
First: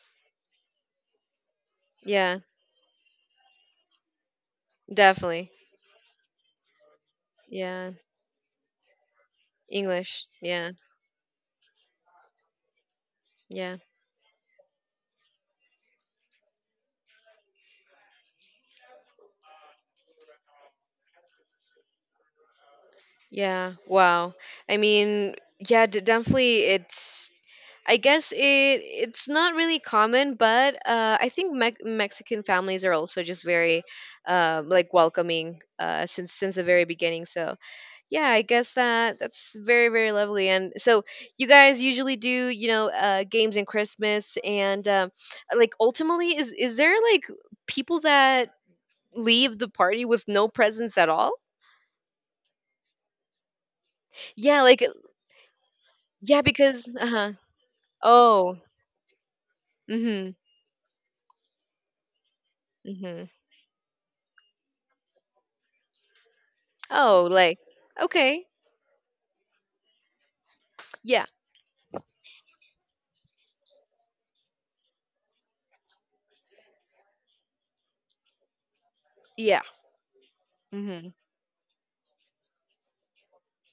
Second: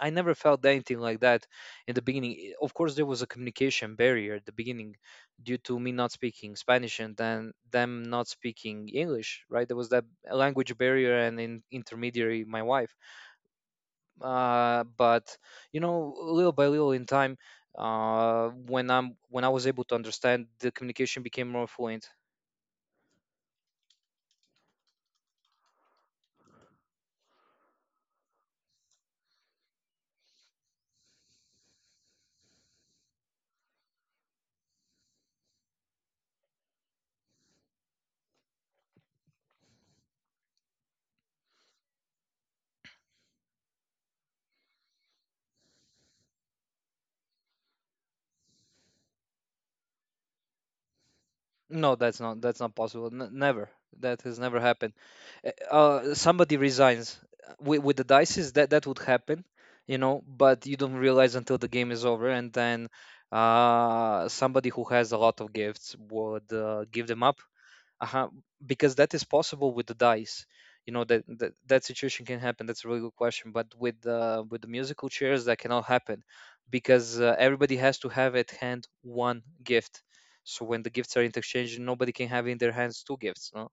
I never felt anything like that in the beginning.
Yeah,
Of course, there was a communication barrier at the beginning
definitely.
due to me not speaking Spanish and then
Yeah.
them not speaking English. Right, there was that
English. Yeah.
language barrier, and in intermediary, my wife.
Yeah.
Uh, but you know, little by little in time, when I was able to understand, the communication became more fluent.
Yeah. Wow. I mean, yeah, definitely it's, I guess it's not really common, but, I think Mexican families are also just very, like, welcoming, since the very beginning. So yeah, I guess that that's very, very lovely. And so, you guys usually do, you know, games in Christmas, and, like, ultimately, is there like people that leave the party with no presents at all?
No, that's not, that's not possible. Never, that has never
Yeah, like.
happened.
Yeah,
Somebody
because
resigns,
uh-huh.
with the dices,
Oh.
that that would happen, you know,
Mhm.
but you don't realize until the game is over, and then
Mhm.
somebody who has a lot of gifts would give them
Oh,
up.
like,
Uh-huh,
okay.
because that is possible with the dice, you know,
Yeah.
that situation can happen. That's a really good question. But with the musical chairs, that cannot happen because everybody has to have at hand one
Yeah.
gift. So when the
Mhm.
gifts are interchanged, nobody can have in their hands 2 gifts, no.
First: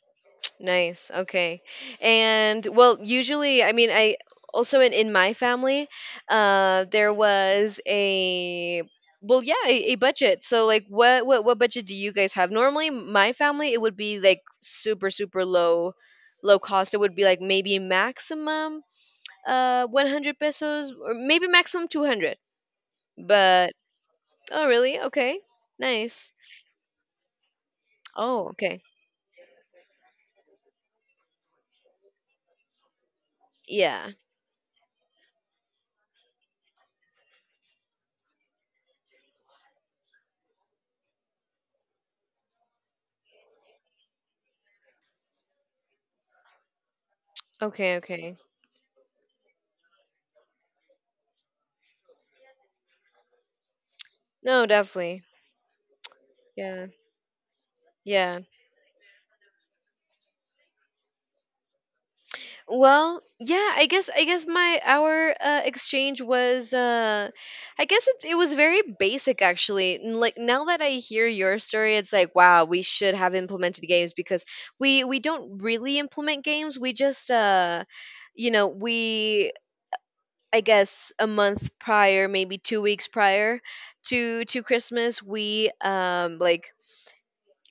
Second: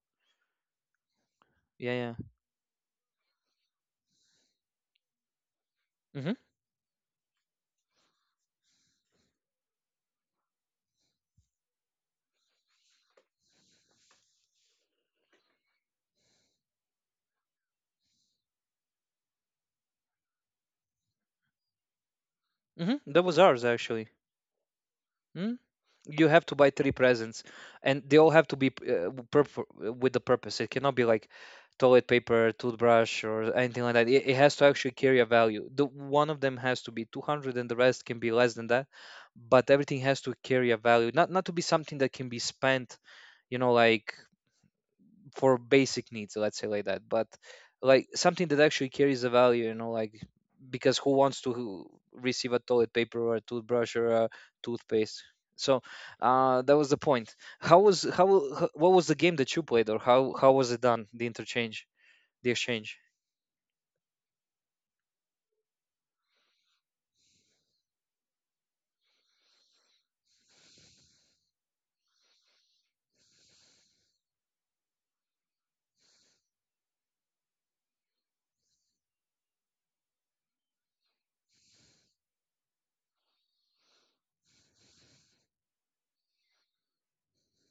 Nice. Okay.
Yeah.
And, well, usually, I mean, I, also in my family,
Yeah. Mm-hmm,
there was a, well, yeah, a budget. So, like, what budget do you guys have? Normally, my family, it would be like super, super low, low cost. It would be like maybe maximum 100 pesos, or maybe maximum 200.
mm-hmm. That was ours
But.
actually.
Oh, really? Okay.
Hmm? You
Nice.
have to buy 3 presents, and they all have
Oh,
to be
okay.
with the purpose. It cannot be like toilet paper, toothbrush or anything like that.
Yeah.
It has to actually carry a value. The one of them has to be 200, and the rest can be less than that. But everything has to carry a value, not not to be something that can be spent, you know, like for basic needs, let's say like that. But
Okay,
like
okay.
something that actually carries a value, you know, like, because who wants to receive a toilet paper or a toothbrush or a
No, definitely.
toothpaste? So, that
Yeah.
was the point. How was,
Yeah.
what was the game that you played, or how was it done, the interchange, the exchange?
Well, yeah, I guess my our, exchange was, I guess it was very basic, actually. Like, now that I hear your story, it's like, wow, we should have implemented games, because we don't really implement games. We just, you know, we I guess a month prior, maybe 2 weeks prior to Christmas, we, like,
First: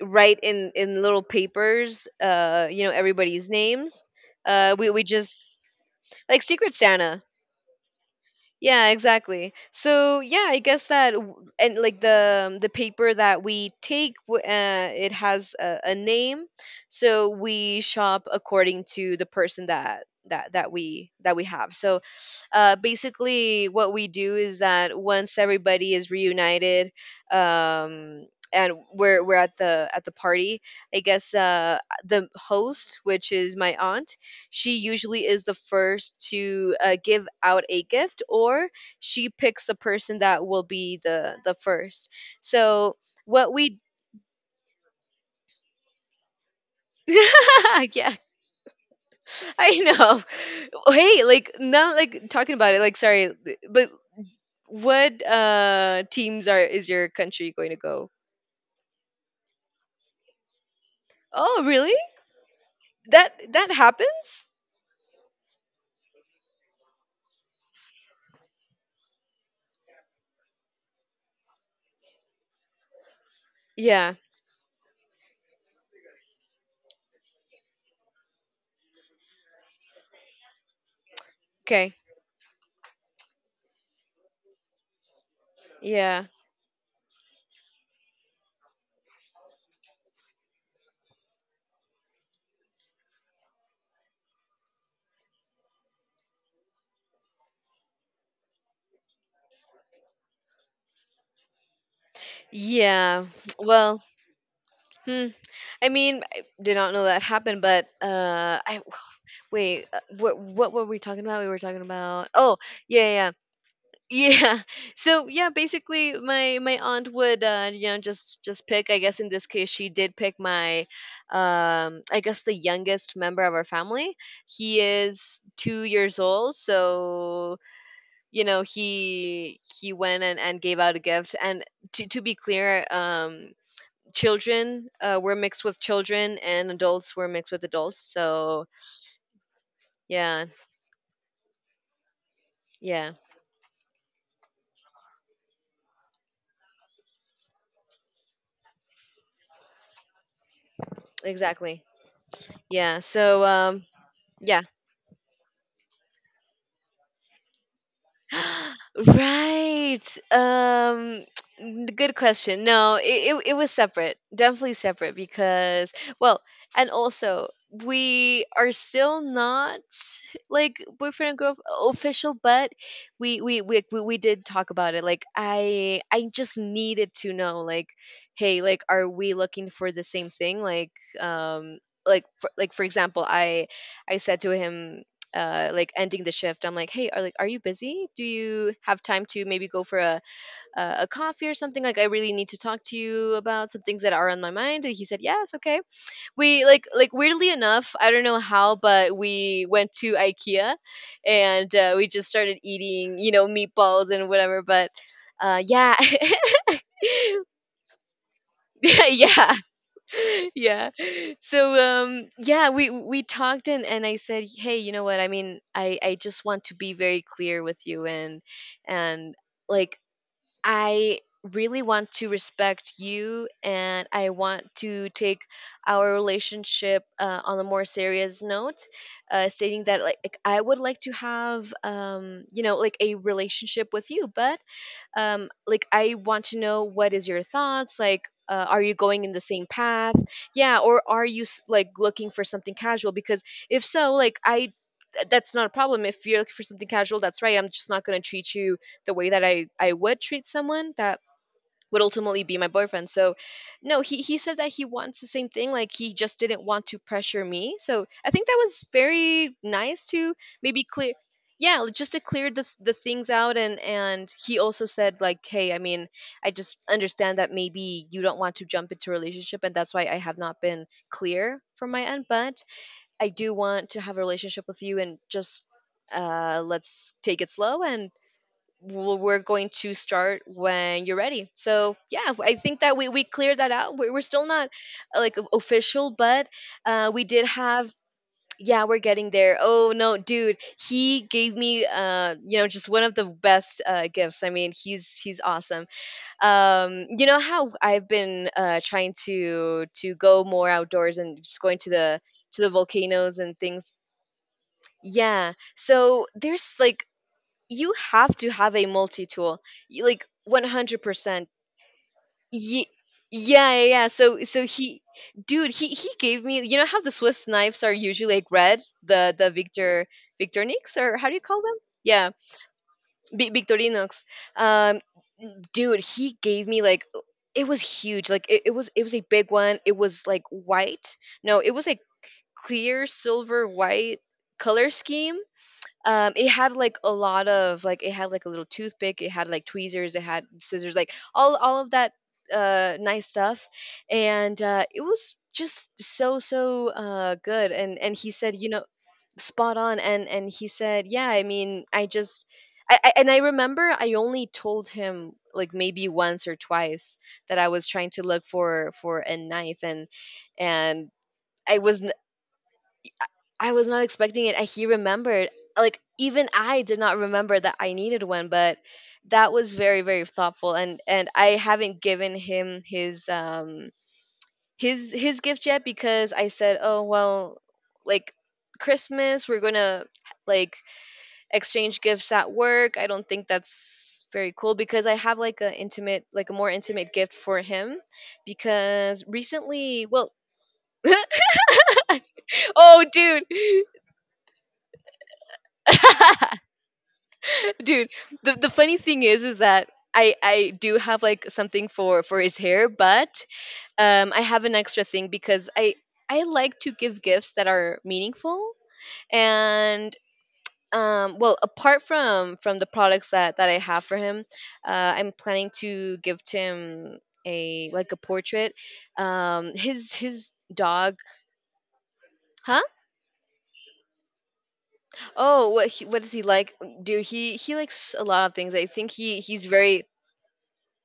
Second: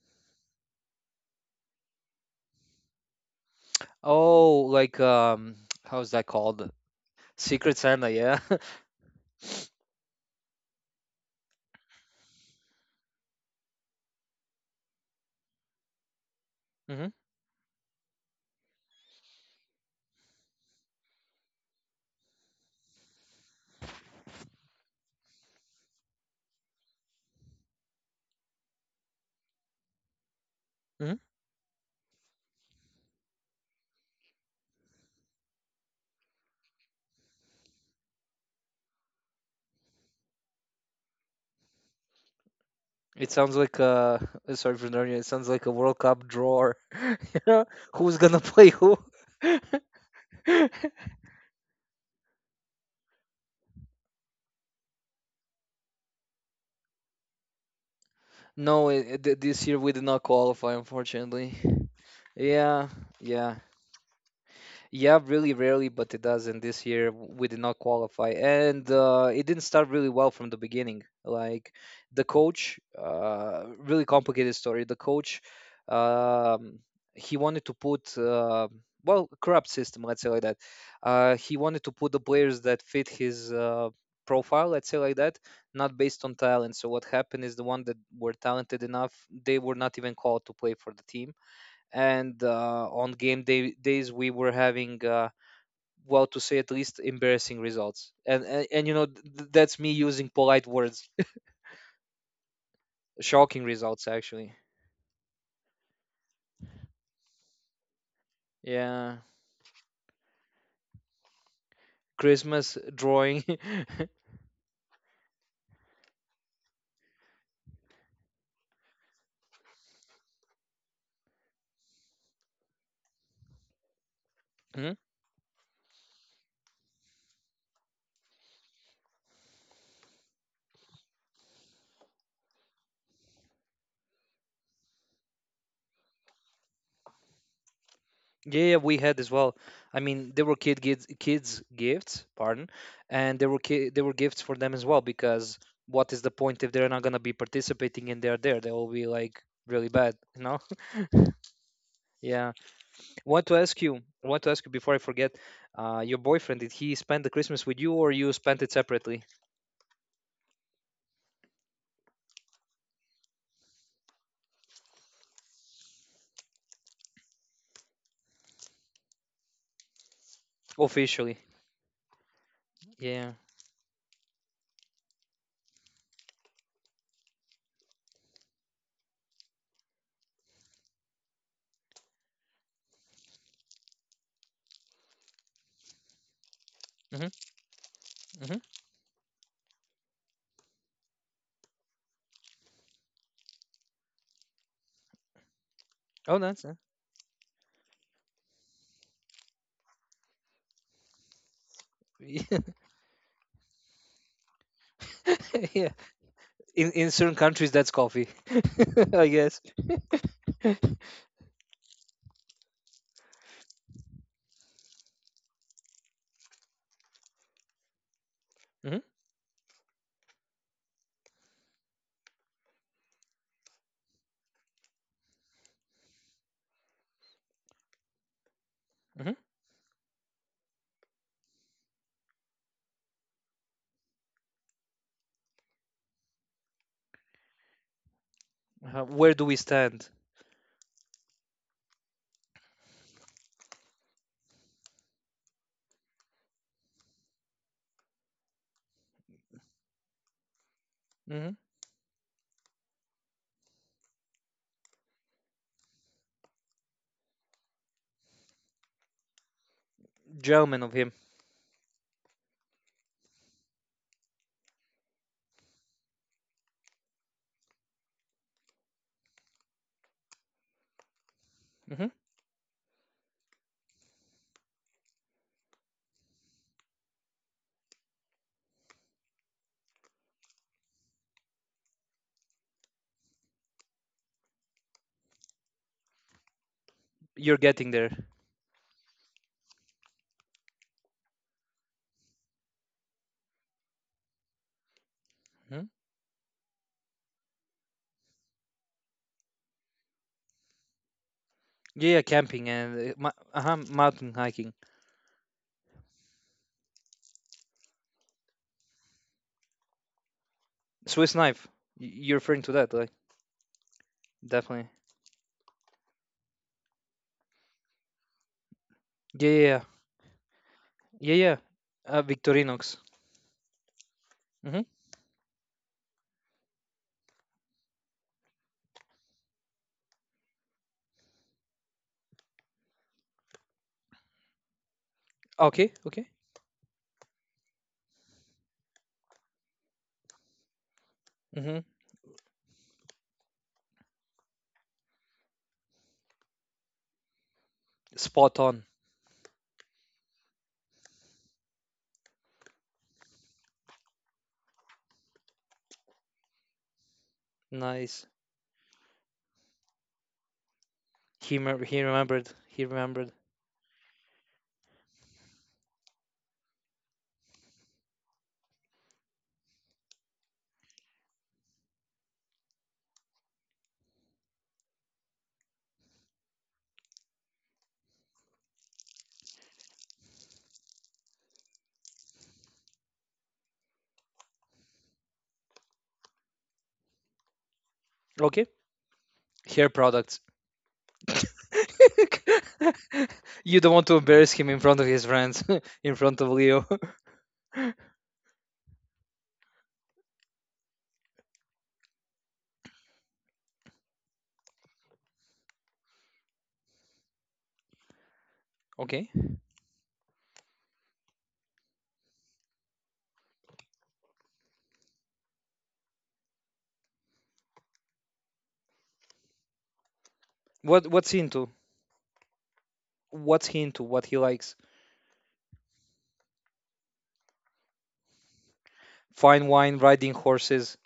write in little papers, everybody's names.
Oh,
Uh, we
like,
we
um,
just,
how's that
like,
called?
Secret Santa.
Secret Santa, yeah.
Yeah, exactly. So yeah, I guess that, and, like, the paper that we take, it has a name,
Hmm.
so we shop according to the person that we have. So, basically, what we do is that, once everybody is reunited, um, and we're at the, party, I
Hmm.
guess, the host, which is my aunt, she usually is the first to, give out a gift, or she picks the person that will be the first. So
It
what
sounds
we.
like, uh, sorry for nerding, it sounds like a World Cup drawer, you know,
Yeah.
who's gonna play who.
I know. Hey, like, now, like, talking about it, like, sorry, but what, teams are is your country going to go?
No, this year we did not qualify, unfortunately.
Oh, really?
Yeah,
That
yeah.
that happens?
Yeah, really rarely, but it does. And this year we did not qualify, and it didn't start really well from the beginning. Like, the coach, really
Yeah.
complicated story. The coach, um, he wanted to put well, corrupt system, let's say like that. He wanted to
Okay.
put the players that fit his profile, let's say like that, not based
Yeah.
on talent. So what happened is the one that were talented enough, they were not even called to play for the team, and on game day days we were having well, to say at least embarrassing results, and you know, that's me using polite words.
Yeah.
Shocking
Well,
results actually.
hmm. I mean, I did not know that happened, but, I.
Yeah,
Wait. What were we talking about? We were talking about. Oh,
Christmas
yeah,
drawing.
yeah, yeah. Yeah. So yeah, basically, my aunt would, just pick. I guess in this case she did pick my, I guess, the youngest member of our family. He
Hmm?
is 2 years old, so, he went and, gave out a gift. And, to be clear, children, were mixed with children, and adults were mixed with adults.
Yeah,
So
yeah, we had as well. I mean, there
yeah,
were kids gifts, pardon,
yeah,
and there were there were gifts for them as well because what is the point if they're not going to be participating, and they're there, they'll be like really bad, you know.
exactly.
Yeah.
Yeah. So,
Want to
yeah.
ask you before I forget, uh, your boyfriend, did he spend the Christmas with you, or you spent it separately?
Right. Good question. No, it was separate. Definitely separate, because, well, and also, we are still not, like, boyfriend and
Officially.
girlfriend official, but
Yeah.
we did talk about it. Like, I just needed to know, like, hey, like, are we looking for the same thing? Like, um like, like, for example, I said to him, like, ending the shift, I'm like, hey,
Hmm.
are you busy, do
Hmm.
you have time to maybe go for a coffee or something, like, I really need to talk to you about some things that are on my mind? And he said, yes, okay.
Oh,
We,
that's
like, weirdly enough, I don't know how, but we went to Ikea, and, we just started
yeah,
eating, meatballs and whatever. But,
yeah.
yeah.
In certain countries, that's coffee. I
Yeah.
guess.
Yeah. So, yeah, we talked, and I said, hey, you know what I mean, I just want to be very clear with you, and
Hmm.
and like, I really want to respect you, and I want to take our relationship, on a more serious note,
Hmm.
stating that, like, I would like to have, like, a relationship with you. But, like, I want to know what is your thoughts, like, are you
Uh,
going in
where
the
do we
same
stand?
path, yeah, or are you, like, looking for something casual, because, if so, like, that's not a problem. If you're looking for something casual, that's right. I'm just not going to treat you the way that I would treat someone that
Hmm.
would ultimately be my boyfriend. So, no, he said that he wants the same thing. Like, he just didn't want to pressure me. So I think that was very nice to maybe
Gentleman of
clear.
him.
Yeah, like, just to clear the things out, and he also said, like, hey, I mean, I just understand that maybe you don't want to jump into a relationship, and that's why I have not been clear from my
Hmm.
end. But I do want to have a relationship with you, and, just, let's take it slow, and we're going to start when you're ready. So yeah, I think that we cleared that out. We're still not, like, official, but, we did
You're
have.
getting there.
Yeah, we're getting there. Oh no, dude, he gave me, just one of the best, gifts. I mean, he's awesome.
Hmm.
You know how I've been, trying to go more outdoors and just going to the,
Yeah, camping and
volcanoes and
uh-huh,
things.
mountain hiking.
Yeah. So there's like, you have to have a multi tool, like, one hundred
Swiss
percent.
knife, you're referring to
Ye-
that, like.
Yeah, yeah, yeah. So, so
Definitely.
he, dude, he gave me. You know how the Swiss knives are usually like red, the
Yeah, yeah, yeah.
Victorinox or how do
Yeah,
you
yeah.
call them?
Uh,
Yeah,
Victorinox.
Victorinox. Um, Dude, he gave me like it was huge. It was a big one. It was like white. No, it was like clear silver white color scheme.
Okay, okay.
It had like a lot of like it had like a little toothpick, it had like tweezers, it had scissors, like all
Hmm.
all of that nice stuff. And it was just so good. And he said,
Spot
you know,
on.
spot on. And he said, yeah, I mean, I just I remember I only told him like maybe once or twice that I was trying to
Nice.
look for a knife. And I
He
was
remembered. He remembered.
I was not expecting it. And he remembered, like, even I did not remember that I needed one, but that was very, very thoughtful. And I haven't given him his, his gift yet because I said, oh, well, like Christmas, we're going to like exchange gifts at work. I don't think that's very cool because I have like a intimate, like a more intimate gift for him
Okay.
because
Hair
recently, well,
products.
oh dude.
You don't want to embarrass him in front of his friends, in front of Leo.
Dude, the funny thing is that I do have like something for his hair. But I have an extra thing because I like to give gifts that are meaningful.
Okay.
And well, apart from the products that I have for him, I'm planning to give him a, like, a portrait, his
What
dog.
what's he into?
Huh?
What's he into? What he likes?
Oh, what he, what does he like? Dude, he likes a lot of things. I think he's
Fine wine,
very,
riding horses,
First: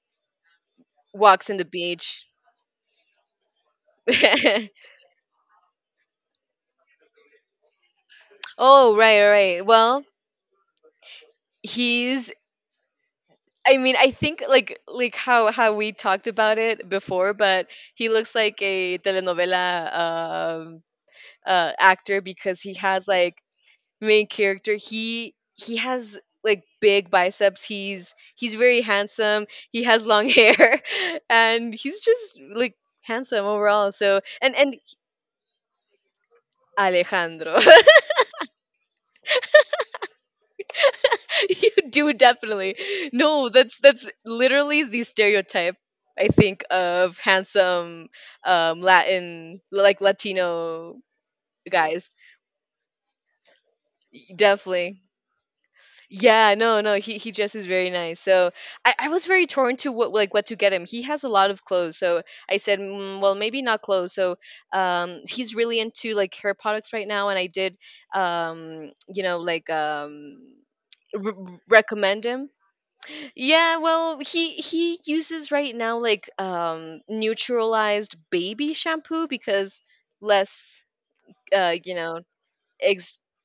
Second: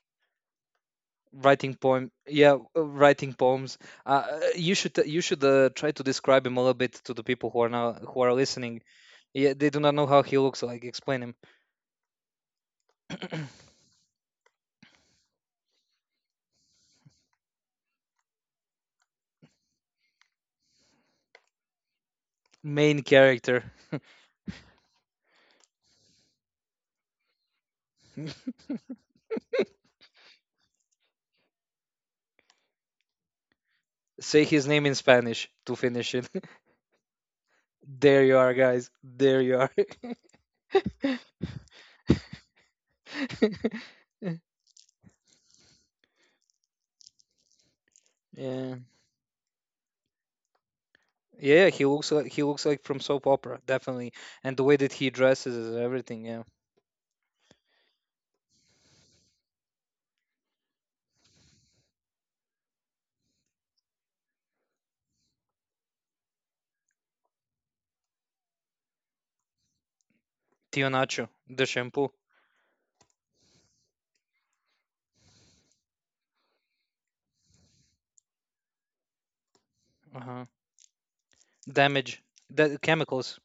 walks in the
writing poem.
beach.
Yeah, writing poems. You should, you should try to describe him a little bit to the people who are now who are listening.
Oh, right right
Yeah,
right.
they do not
Well,
know how he looks so, like. Explain him.
he's, I mean, I think like how we talked about it before, but he looks like a telenovela, actor, because he
Main
has like
character.
main character. He has like big biceps. He's very handsome. He has long hair, and he's just like handsome overall. So
Say
and
his
and
name in Spanish to finish it.
Alejandro.
There you are, guys. There you are.
You do definitely. No, that's that's literally the stereotype I think of handsome,
Yeah.
Latin, like Latino
Yeah, he looks
guys.
like, he looks like from soap opera, definitely. And the way that
Definitely.
he dresses is everything, yeah.
Yeah, no, he dresses very nice. So I was very torn to what, like what to get him. He has a lot of clothes, so I said, mm, well, maybe not clothes. So he's really into like hair products right now, and I did, you know, like
Tio Nacho,
r-
the shampoo.
recommend him. Yeah, well, he uses right now like neutralized baby shampoo, because
Uh-huh.
less, you know,
Damage. That
ex
chemicals.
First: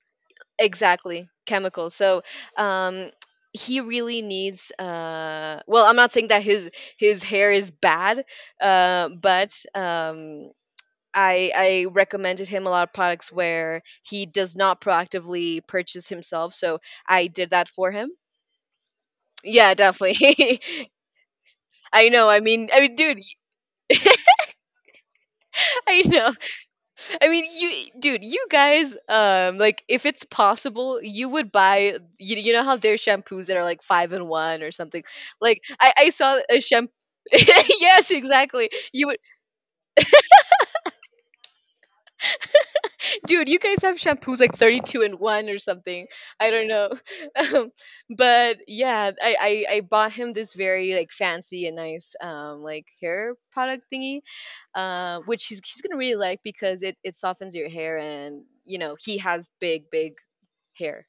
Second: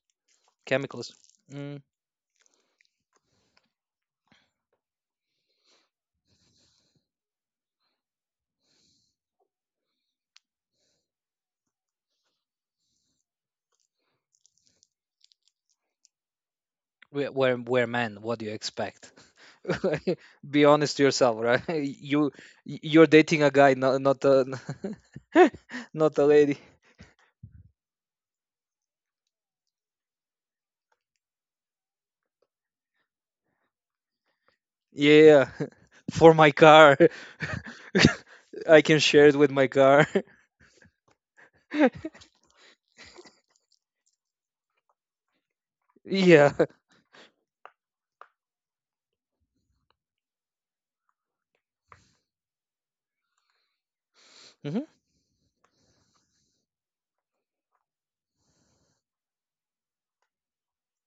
Chemicals.
exactly,
Mm.
chemicals. So, um he really needs, well, I'm not saying that his hair is bad, but I recommended him a lot of products where he does not proactively purchase himself, so I did that
We're
for him.
men. What do you expect?
Yeah, definitely.
Be honest to yourself, right?
I know.
You,
I mean,
you're
dude,
dating a guy, not not a
I
not a
know.
lady.
I mean, you, dude, you guys, like if it's possible, you would buy. You know how there's shampoos that are like five in one or something.
Yeah,
Like I
for
saw
my
a shampoo.
car.
Yes, exactly.
I can
You would,
share it with my car.
dude, you guys have shampoos like 32 and 1 or something. I
Yeah,
don't know. um, but yeah, I bought him this very like fancy and nice like hair product thingy,
hmm,
which he's gonna really like, because it softens your hair. And you know, he has big hair,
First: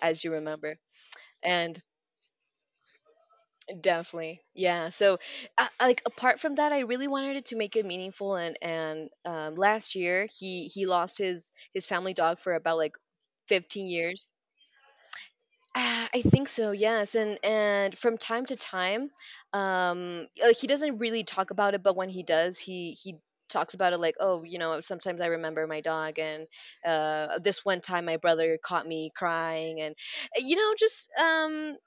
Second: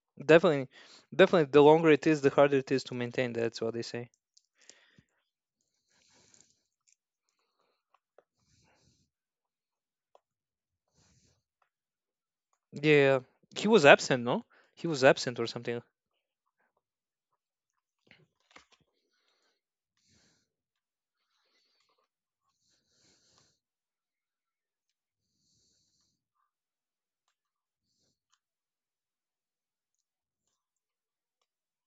as you
definitely.
remember.
Definitely, the
And
longer it is, the harder it is to maintain. That's what they say.
definitely, yeah. So, like apart from that, I really wanted it to make it meaningful. And last year, he lost his family dog for about like
Yeah, he was
15
absent,
years?
no? He was absent or something.
Ah, I think so. Yes. And from time to time, like he doesn't really talk about it, but when he does, he talks about it like, oh, you know, sometimes I remember my dog. And this one time, my brother caught me crying. And you know, just,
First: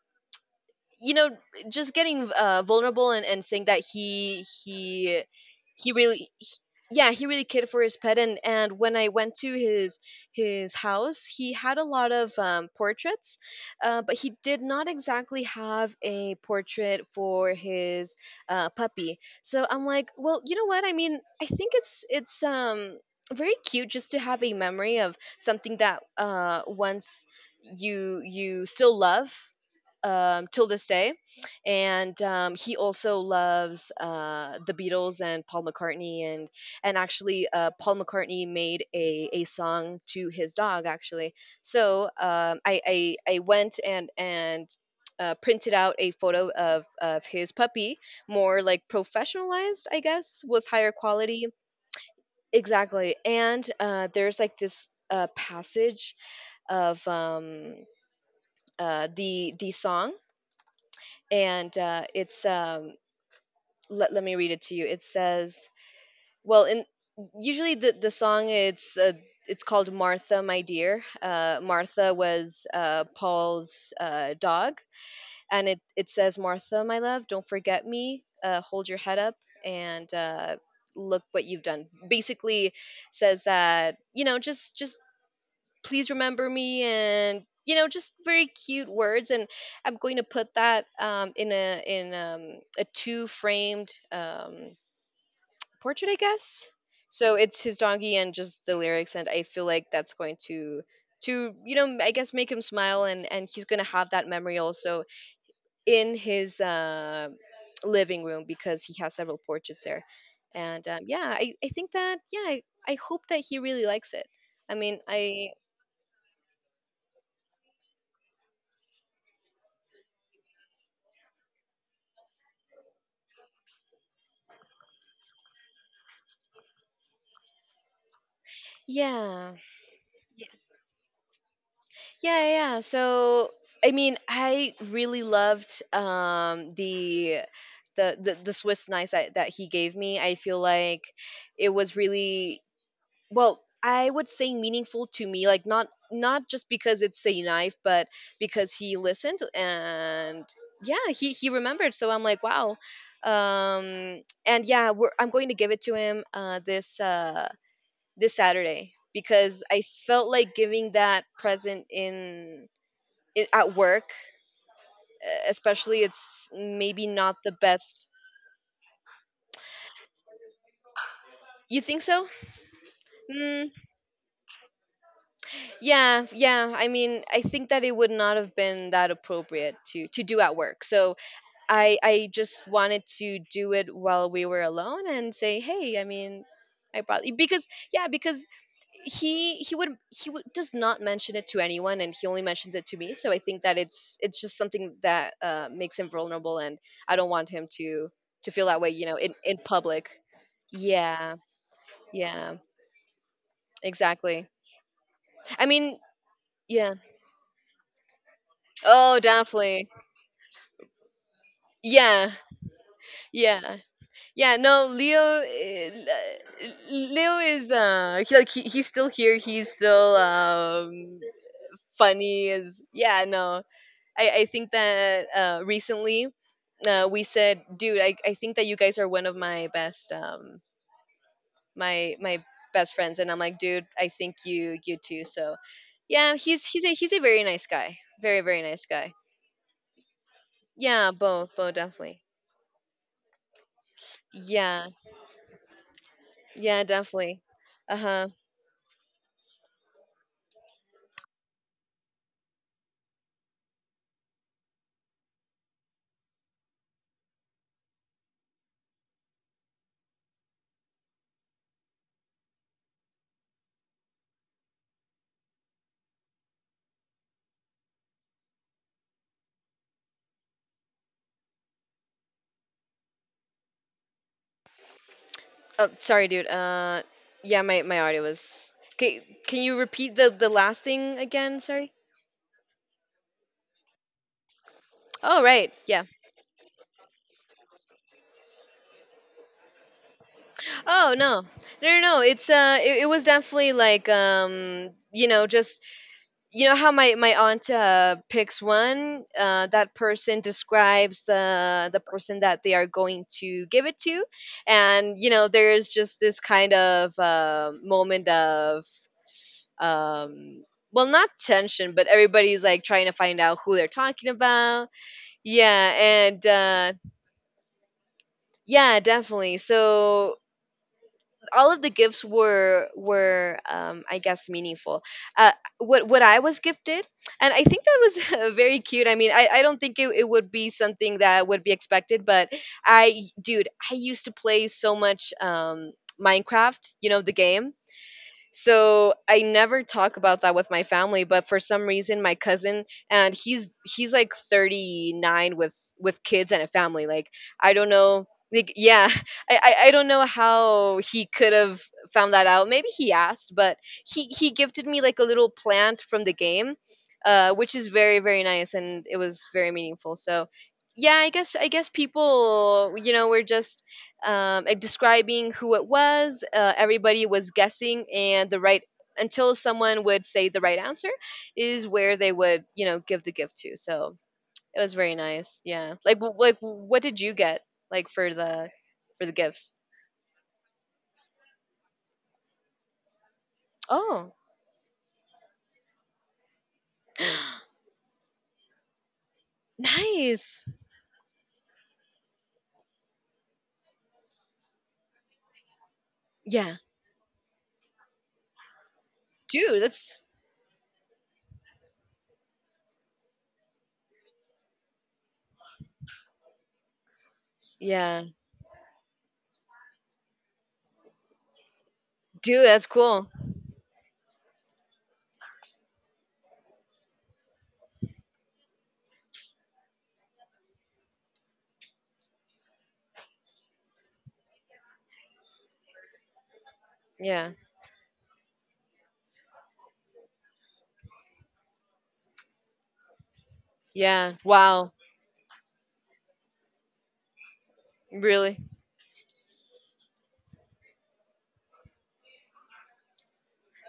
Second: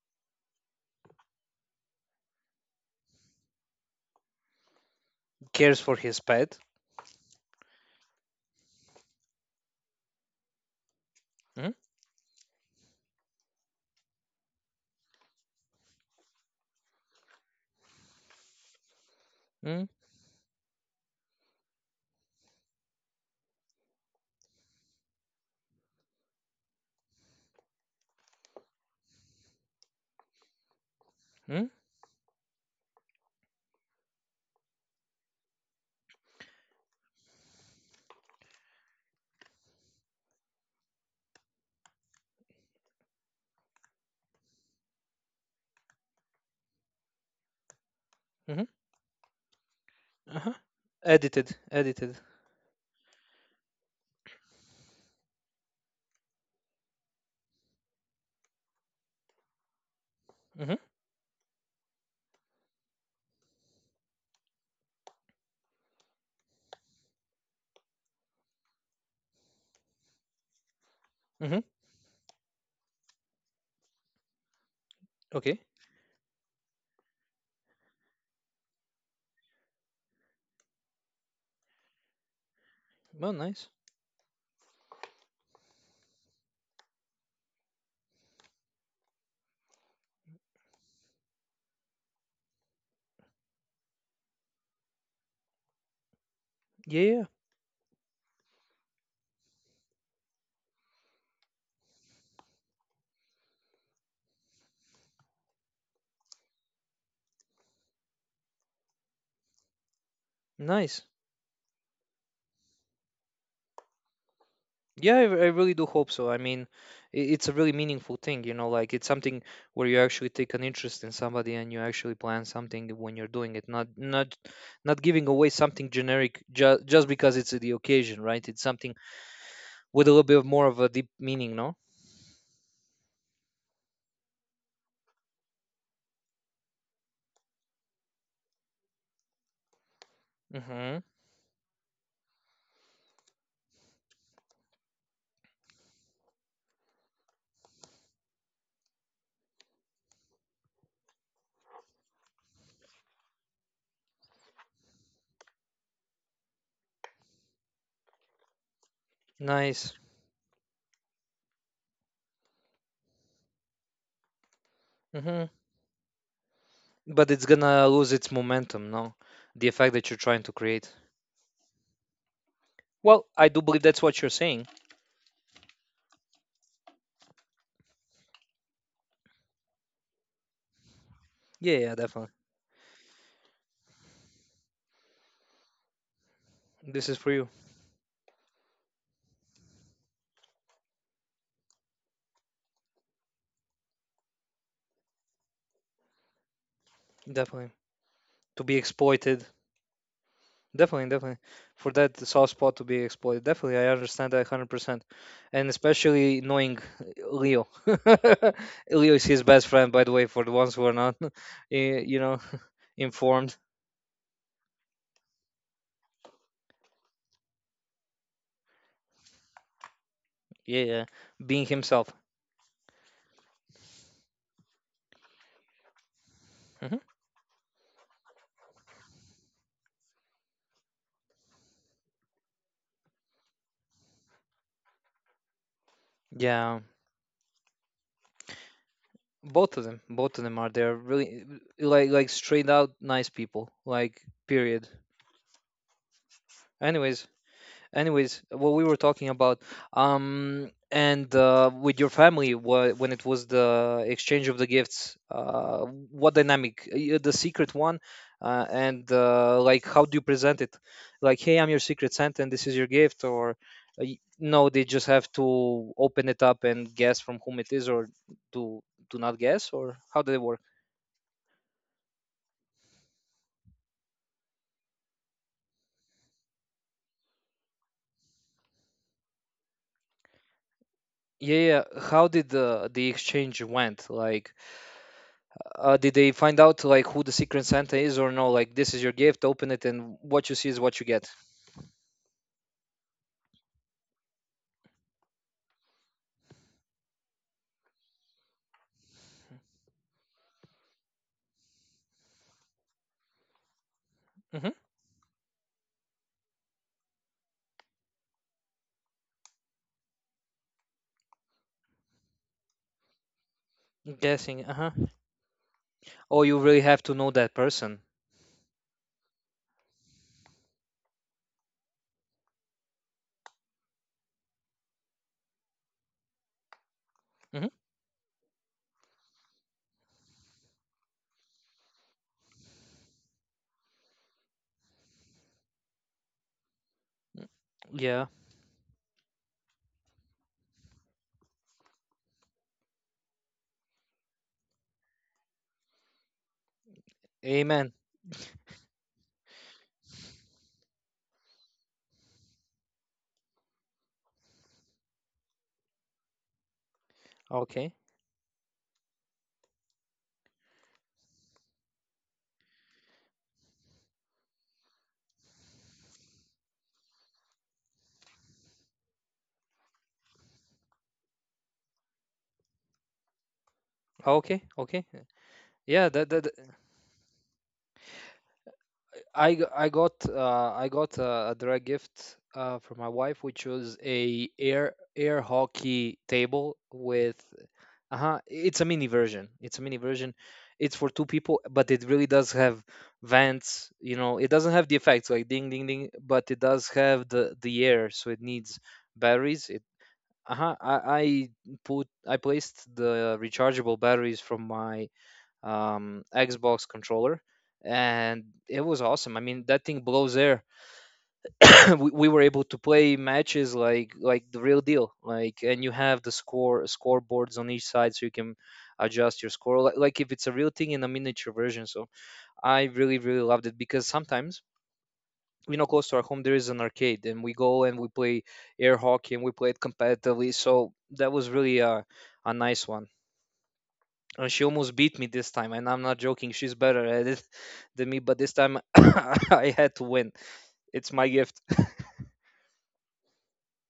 you know just getting vulnerable and saying that he he
Cares
he
for his
really
pet.
yeah, he really cared for his pet. And when I went to his house, he
Mm.
had a lot of portraits, but he did not exactly have a portrait for his puppy. So I'm
Mm.
like, well, you know what I mean, I think it's very cute just to have a memory of something that once you still love, till this day.
Mm.
And he also loves the Beatles and Paul McCartney. And actually, Paul McCartney made a song to his dog. Actually, so I went and printed out a photo of his puppy,
Mm.
more like professionalized, I guess,
Uh-huh.
with higher quality.
Edited, edited.
Exactly. And there's like this passage of the song.
Mm-hmm,
And it's, let me read it to you. It says, well, in, usually the song, it's called Martha My Dear.
mm-hmm.
Martha was Paul's dog.
Okay.
And it says, Martha my love, don't forget me, hold your head up, and look what you've done. Basically
Well,
says
nice.
that, you know, just please remember me. And you know, just very cute words. And I'm going to put that in a, in a two framed portrait, I guess.
Yeah,
So it's his donkey and just the lyrics. And I feel like that's going to, you know, I guess make him smile, and he's going to have that memory also in his living room, because he has several portraits there. And
nice.
yeah, I think that, yeah, I hope that he really likes it. I mean,
Yeah, I
I,
really do hope so. I mean, it's a really meaningful thing, you know, like it's something where you actually take an interest in somebody, and you actually plan something when you're doing it, not not not giving away something generic, just because it's the occasion, right? It's something
yeah.
with a little bit of
Yeah.
more of a deep meaning, no?
Yeah. So I mean, I really loved the Swiss knife that, that he gave me. I feel
Mm-hmm.
like it was really, well, I would say meaningful to me, like not, not just because it's a knife, but because he listened. And yeah, he remembered. So I'm like, wow. And yeah, we're, I'm going to give it to him this Saturday, because I
Nice.
felt like giving that present in, I, at work,
Mm-hmm.
especially, it's maybe
But
not
it's
the
gonna
best.
lose its momentum, no? The effect that you're trying to create.
You think so?
Well, I do
Mm,
believe that's what you're saying.
yeah, yeah. I mean, I think that it would not have been that appropriate to do at work. So
Yeah, yeah,
I
definitely.
just wanted to do it while we were alone and say, hey, I mean, I
This is
brought,
for you,
because yeah, because does not mention it to anyone, and he only mentions it to me. So I think that it's just something that makes him vulnerable, and I don't want him
definitely.
to
To
feel
be
that way, you know,
exploited.
in public.
Definitely,
Yeah.
definitely. For that soft
Yeah,
spot to be exploited, definitely, I understand that
exactly.
100%.
I
And
mean,
especially knowing
yeah.
Leo. Leo
Oh,
is his best
definitely.
friend, by the way, for the ones who are not, eh, you
Yeah.
know, informed.
Yeah. Yeah, no, Leo. Leo is he, like he, he's still here. He's still
Yeah, yeah. Being himself.
funny as, yeah. No, I think that recently,
Hmm.
we said, dude, I think that you guys are one of my best, my my best friends. And I'm like, dude, I think you too. So, yeah, he's
Yeah,
he's a he's a very nice guy. Very nice guy.
both of them. Both of them are there.
Yeah,
Really,
both definitely.
like straight out nice people. Like,
Yeah,
period.
yeah,
Anyways,
definitely. Uh huh.
anyways, what we were talking about and with your family, when it was the exchange of the gifts, what dynamic? The secret one. And Like, how do you present it? Like, hey, I'm your secret Santa and this is your gift? Or no, they just have to open it up and guess from whom it is? Or do, do not guess? Or how did it work?
Oh, sorry, dude. Yeah, my audio was. Okay, can you repeat the last thing
yeah
again?
yeah
Sorry.
yeah. how did the exchange went, like,
Oh, right. Yeah.
did they find out like who the secret Santa is or no? Like, this is your gift, open it, and what you see is what you
Oh,
get.
no. No. It's, it was definitely like, you know, just, you know how my, my aunt, picks one, that person describes the person that they are going to give it to.
Hmm.
And, you know, there's just this kind of moment of um well, not tension, but everybody's like trying to find out who they're talking
Guessing. Uh
about.
huh.
Yeah.
Oh,
and
you really have to know that person.
Yeah, definitely, so all of the gifts were I guess meaningful. uh what I was gifted, and I
Hmm.
think that was very cute. I mean, I don't think it would be something that would be expected, but I, dude, I used to play so much Minecraft, you know, the game.
Yeah.
So I never talk about that with my family, but for some reason my cousin, and he's like 39, with kids and a family, like, I don't
Amen.
know, like, yeah. I don't know how he could have found that out. Maybe he asked, but he gifted me like a little plant from the game, which is
Okay.
very, very nice, and it was very meaningful. So yeah, I guess, I guess people, you know, we're just and describing who it was. Everybody was guessing, and the right until someone would say the right answer is where they would, you know, give the gift to. So
Okay.
it was
Okay.
very nice. Yeah.
Yeah.
Like,
That, that
like, what did you get, like for the gifts?
I got a direct gift from my wife, which was
Oh,
a air hockey table with. Uh-huh, it's a mini version,
nice.
it's for two people, but it really does have vents. You know, it doesn't have the effects like ding ding ding, but it
Yeah,
does have the air, so it needs batteries. It,
dude, That's
uh-huh, I put I placed the rechargeable batteries from my Xbox controller,
yeah,
and it was awesome. I mean, that thing blows air. We were able
dude,
to
that's
play
cool.
matches like the real deal, like, and you have the score scoreboards on each side, so you can adjust your score, like if it's a real thing in a miniature version. So I really really loved it because sometimes, you know, close to our home there is an arcade, and
Yeah,
we go and we play air hockey, and we play it competitively, so that was really a nice one.
yeah.
And she
Wow.
almost beat me this time, and I'm not joking, she's better at it than me, but this
Really.
time I had to win. It's my gift.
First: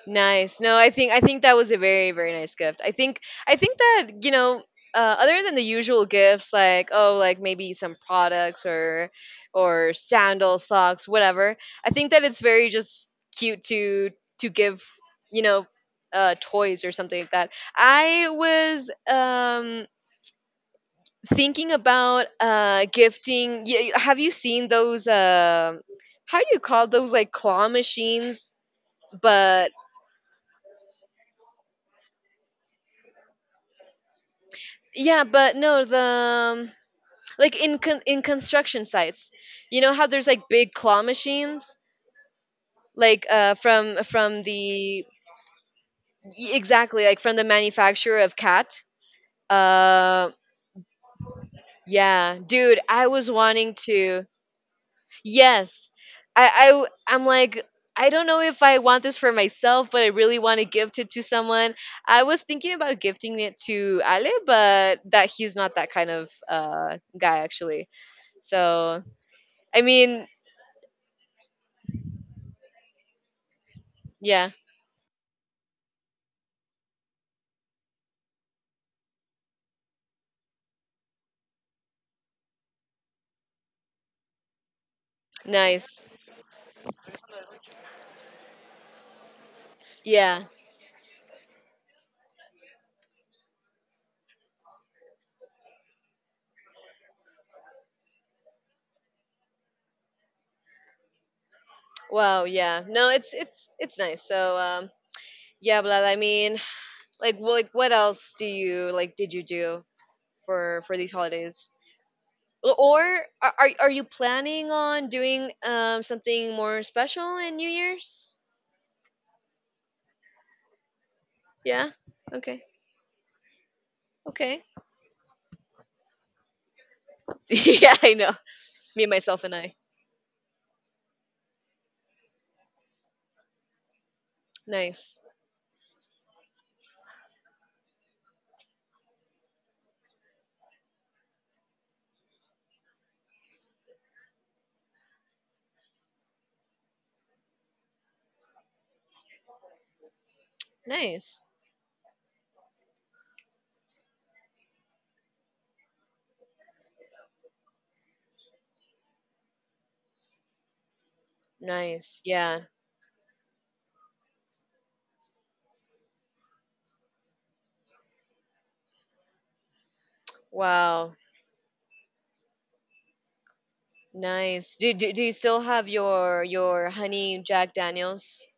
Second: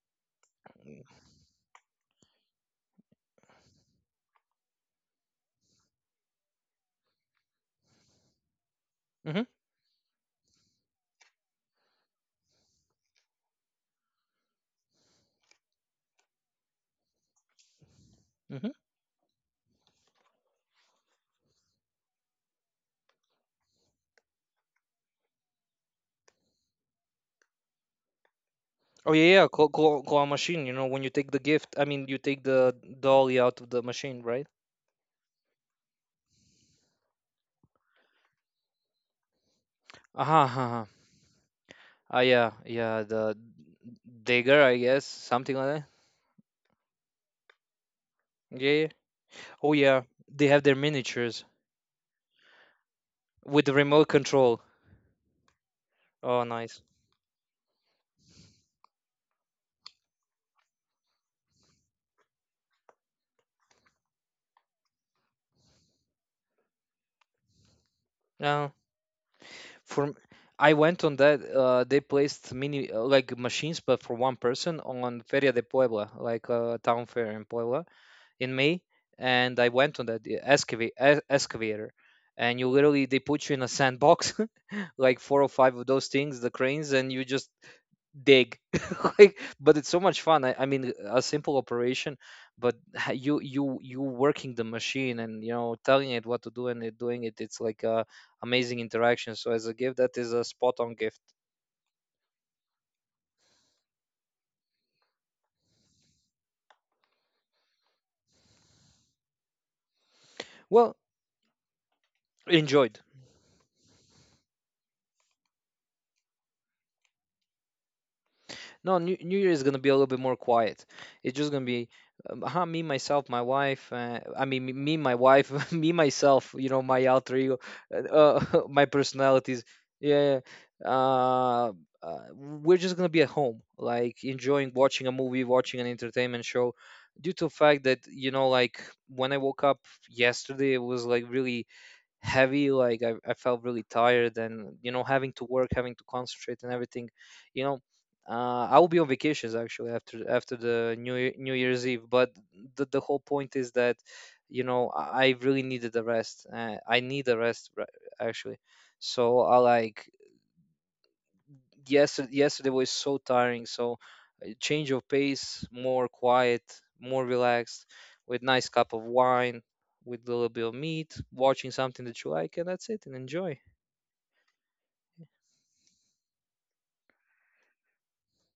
Nice. No, I think, I think that was a very, very nice gift. I think, I think that, you know, other than the usual gifts, like, oh, like maybe some products
Hmm.
or sandal socks, whatever. I think that it's very just cute to give, you know, toys or something like that. I
Hmm.
was thinking about gifting. Have you seen those? How do you call those, like, claw machines?
Oh yeah, yeah, claw,
But,
claw, claw machine. You know, when you take the gift, I mean, you take the dolly out of the machine, right?
yeah, but no, the um, like in in construction sites, you know how there's
Ah,
like
uh-huh,
big
uh-huh.
claw machines,
Ah, yeah, yeah.
like
The
from
digger, I
the,
guess, something like that.
exactly, like from the manufacturer of
Yeah,
Cat.
yeah. Oh yeah,
Uh,
they have their miniatures
yeah, dude, I was
with the
wanting
remote
to.
control.
Yes,
Oh, nice.
I'm like, I don't know if I want this for myself, but I really want to gift it to someone. I was thinking about gifting it to Ale, but that he's not that kind of guy, actually.
Yeah,
So I
for m-
mean,
I went on that. They placed mini like machines, but for one
yeah,
person on Feria de Puebla, like a town fair in Puebla in May, and I went on that excavator, and you literally, they put you in a sandbox, like four or five of
nice.
those things, the cranes, and you just dig. Like, but it's so much
Yeah.
fun. I mean, a simple operation, but you working the machine and, you know, telling it what to do and it doing it. It's like a amazing interaction. So as a gift, that is a spot on gift.
Wow, yeah. No, it's it's nice. So, yeah, but I mean, like like, what else do you like, did you do for
Well,
these holidays? Or
enjoyed.
are are you planning on doing something more special in New Year's?
No, New Year is gonna be a little bit more quiet. It's just gonna be
Yeah. Okay.
me, myself, my wife. I
Okay.
mean, my wife, me, myself. You know, my alter ego,
Yeah, I know.
my
Me, myself, and
personalities.
I.
Yeah. Yeah, yeah. We're just gonna be at home, like, enjoying watching a
Nice.
movie, watching an entertainment show. Due to the fact that, you know, like, when I woke up yesterday, it was like really heavy. Like, I felt really tired, and, you know, having to work, having to concentrate and everything, you know. I will be on vacations actually after the
Nice.
new year's eve, but the whole point is that, you know, I really needed a rest. I need a rest actually. So I like,
Nice.
yesterday,
Yeah.
yesterday was so tiring. So a change of pace, more quiet, more relaxed, with nice cup of wine, with a little bit of
Wow.
meat, watching something that you like, and that's it, and enjoy.
Nice. Do you still have your honey Jack Daniels?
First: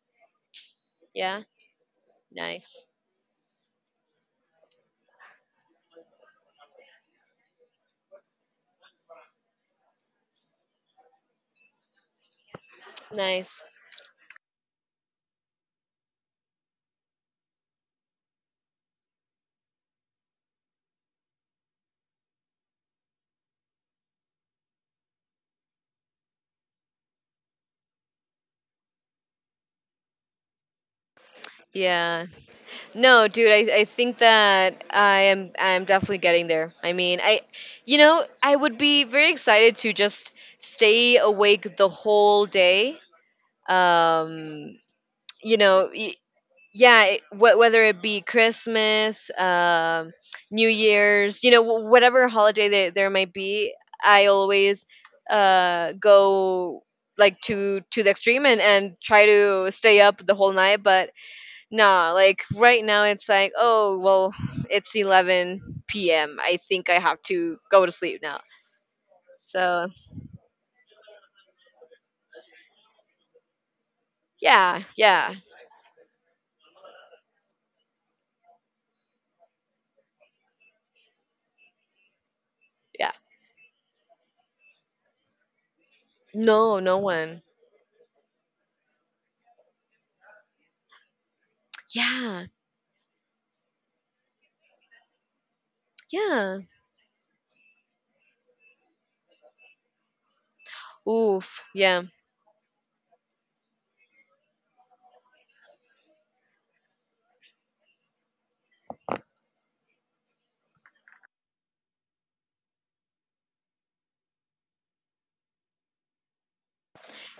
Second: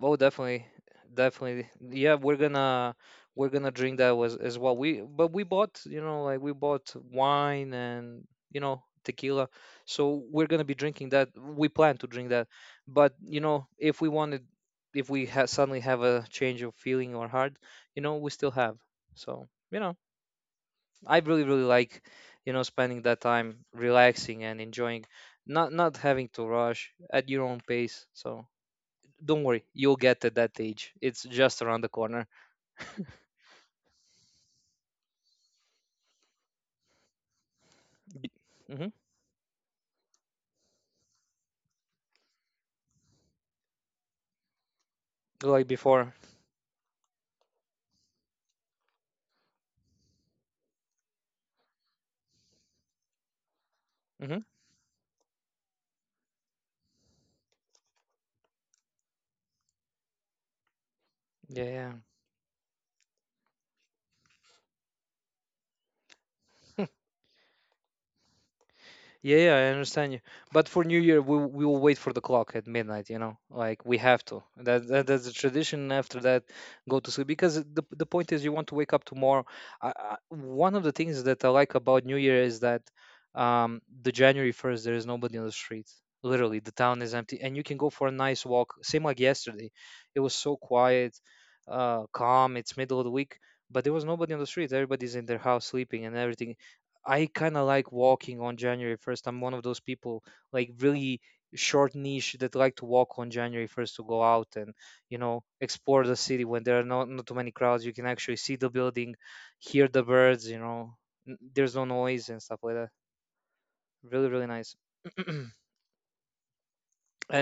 Oh, definitely,
Yeah.
definitely. Yeah, we're
Nice.
gonna, we're gonna drink that was as well. We, but we bought, you know, like, we bought wine and, you know, tequila, so we're gonna be drinking that. We plan to drink that, but, you
Nice.
know, if we wanted, if we suddenly have a change of feeling or heart, you know, we still have. So, you know, I really really like, you know, spending that time relaxing and enjoying, not having to rush at your own pace. So don't worry, you'll get at that age. It's just around the corner.
Yeah. No, dude, I think that I am, I am definitely getting there. I mean, I, you know, I would
Hmm.
be very excited to just stay awake the whole day. Um, you
Like
know,
before.
yeah, it, whether it be Christmas, New Year's, you know, whatever holiday there there might be, I
Hmm.
always go, like, to the extreme and try to stay up the whole night, but
Yeah, yeah.
nah, like, right now it's like, oh well, it's 11 p.m., I think I have to go to sleep now.
Yeah, yeah, I
So
understand you. But for New Year, we will wait for the clock at midnight. You know, like, we have to.
yeah,
That, that's a
yeah,
tradition. After that, go to sleep, because the point is you want to wake up tomorrow. One of the things that I like about New Year is that
yeah,
the January 1st there is nobody on the street. Literally, the
no, no
town is empty,
one,
and you can go for a nice walk. Same like yesterday, it was so quiet,
yeah,
calm. It's middle of the week, but there was nobody on the street. Everybody's in their house sleeping and everything.
yeah,
I kind of like walking on January 1st. I'm one of those people, like, really
oof,
short
yeah.
niche that like to walk on January 1st to go out and, you know, explore the city when there are not too many crowds. You can actually see the building, hear the birds, you know, there's no noise and stuff like that. Really, really nice.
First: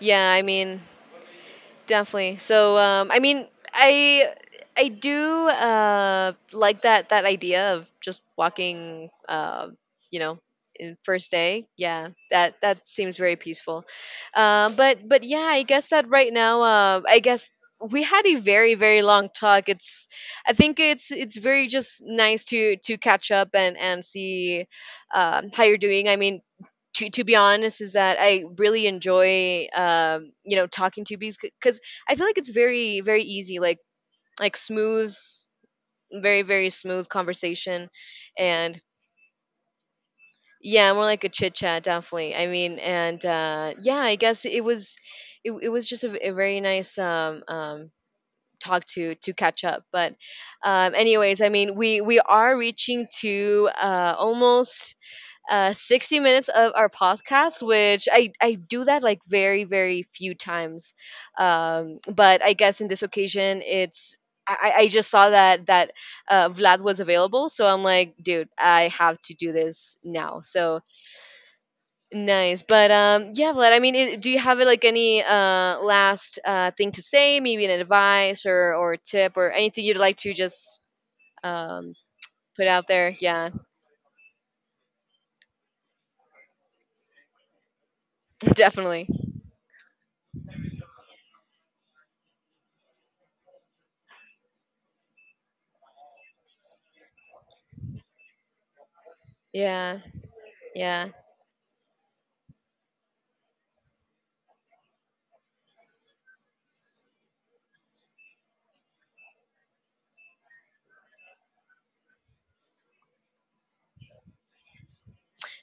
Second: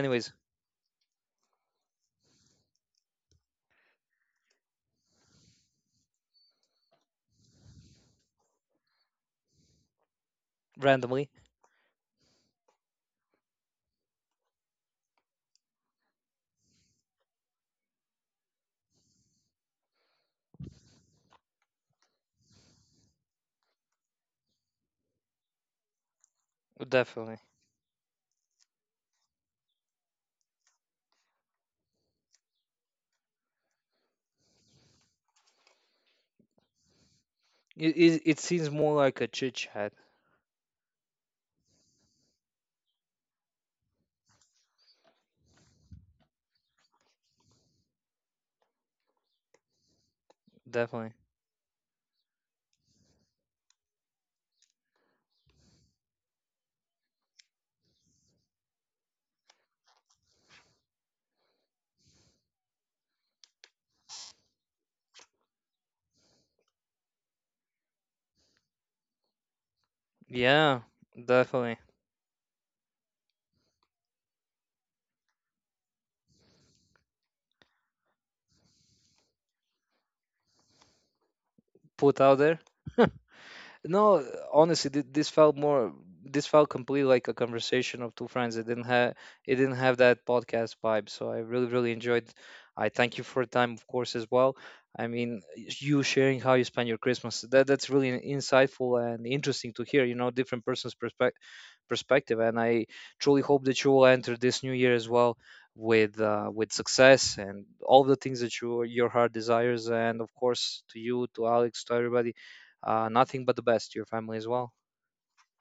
Yeah, I mean, definitely. So, I mean, I I do, like that that idea of just walking, you know, in first
randomly,
day. Yeah, that that seems very peaceful. But yeah, I guess that right now, I guess we had a very, very long talk. It's, I think it's very just nice to catch up and see how you're doing. I mean, to be
definitely.
honest, is that I really enjoy, you know, talking to bees, because I feel like it's very, very easy, like smooth, very, very smooth conversation.
It seems
And
more like a chit chat,
yeah, more like a chit chat definitely. I mean, and yeah, I guess it was, it was just a very nice talk to catch up, but
definitely.
anyways, I mean, we are reaching to almost 60 minutes of our podcast, which I do that like very, very few times. But I guess in this occasion, it's, I just saw that that Vlad was available, so I'm like, dude, I have to do this now. So
Yeah, definitely.
nice. But yeah, Vlad, I mean, it, do you have like any last thing to say, maybe an advice or tip, or anything you'd like to just um
Put out there.
put out there? Yeah.
No, honestly, this felt more. This felt completely like a conversation of two friends. It didn't
Definitely.
have. It didn't have that podcast vibe. So I really, really enjoyed. I thank you for your time, of course, as well. I mean, you sharing how you spend your Christmas. That's really insightful and interesting to
Yeah,
hear. You know, different person's
yeah.
perspective. Perspective, and I truly hope that you will enter this new year as well with success and all the things that you your heart desires. And of course, to you, to Alex, to everybody, nothing but the best to your family as well.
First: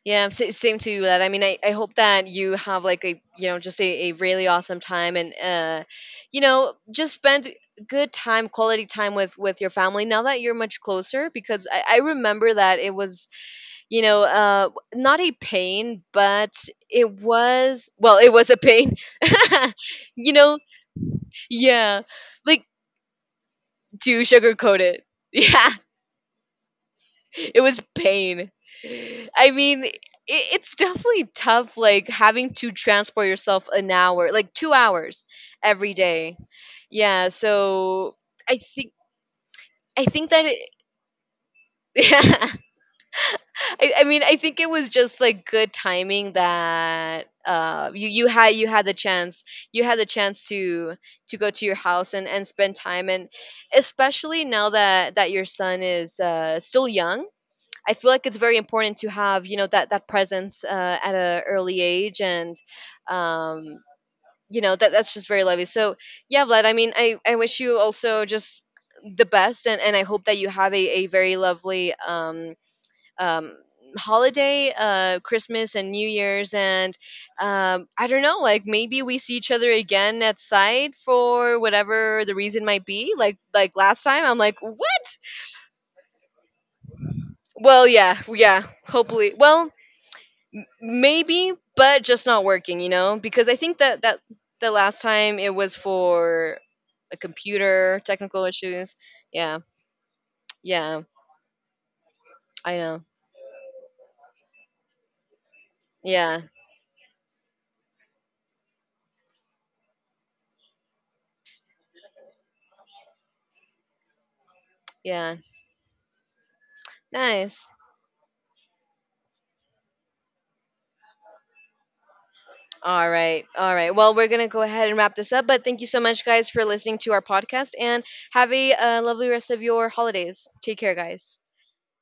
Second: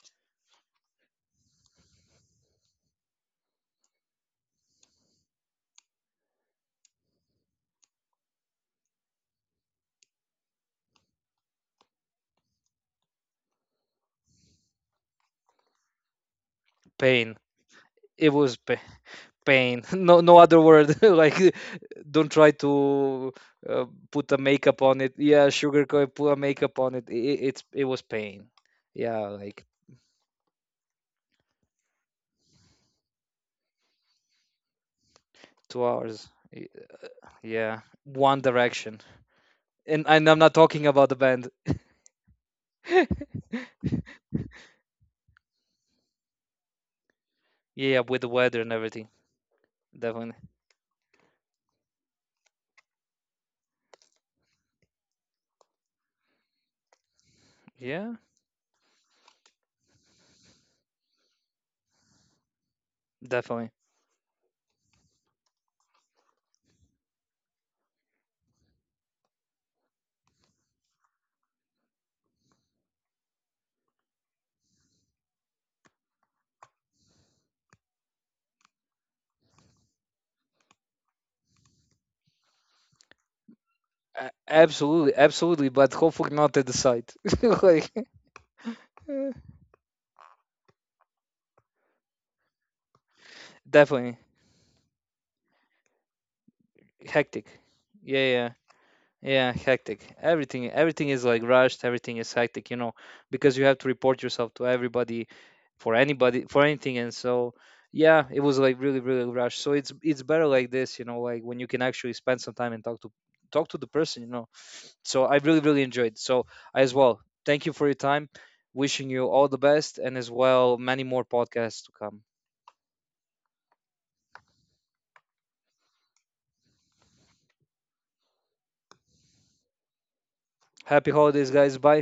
Yeah, same to you. That, I mean, I hope that you have like a, you know, just a really awesome time, and you know, just spend good time, quality time with your family, now that you're much closer, because I remember that it was, you know, not a pain, but it
Pain.
was, well,
It
it was a
was
pain.
pain. No,
You
no
know,
other word. Like,
yeah,
don't try
like,
to, uh,
to
put a
sugarcoat
makeup on
it.
it. Yeah,
Yeah,
sugarcoat. Put a makeup on it.
it was
It was pain.
pain.
Yeah,
I
like
mean, it, it's definitely tough, like having to transport yourself an hour, like 2 hours
two
every
hours.
day. Yeah,
Yeah,
so
One
I think,
Direction.
I think
And I'm
that
not
it.
talking about the band.
I mean, I think it was just like good timing that
Yeah,
you,
with the weather
you
and
had the
everything.
chance, you had the
Definitely.
chance to go to your house and spend time, and especially now that that your son is still young, I feel
Yeah,
like it's very important to have, you know, that that presence, at an early age, and um,
definitely.
you know, that that's just very lovely. So yeah, Vlad, I mean, I wish you also just the best, and I hope that you have a very lovely um holiday, Christmas and New Year's, and I don't know, like, maybe we see each other again at site for whatever the reason might be, like last time,
A-
I'm like,
absolutely,
what.
absolutely. But hopefully not at the site.
Well,
Like,
yeah, yeah, hopefully, well, maybe, but just not working, you know? Because I think that
definitely
that the last time it was for a
hectic.
computer
Yeah,
technical
Yeah,
issues.
Yeah,
Yeah.
hectic.
Yeah,
Everything is like rushed. Everything is hectic, you
I
know,
know.
because you have to report yourself to everybody,
Yeah.
for anything. And so, yeah, it was like really, really rushed. So it's better like this, you know, like when you can actually spend some time and talk to the person, you know. So I
Yeah.
really, really enjoyed. So, as well, thank
Nice.
you for your time. Wishing you all the best, and as well, many more podcasts to come.
All right. All right. Well, we're going to go ahead and wrap this up, but thank you so much, guys, for listening to our podcast, and have a, lovely rest of your holidays. Take care,
Happy
guys.
holidays, guys. Bye.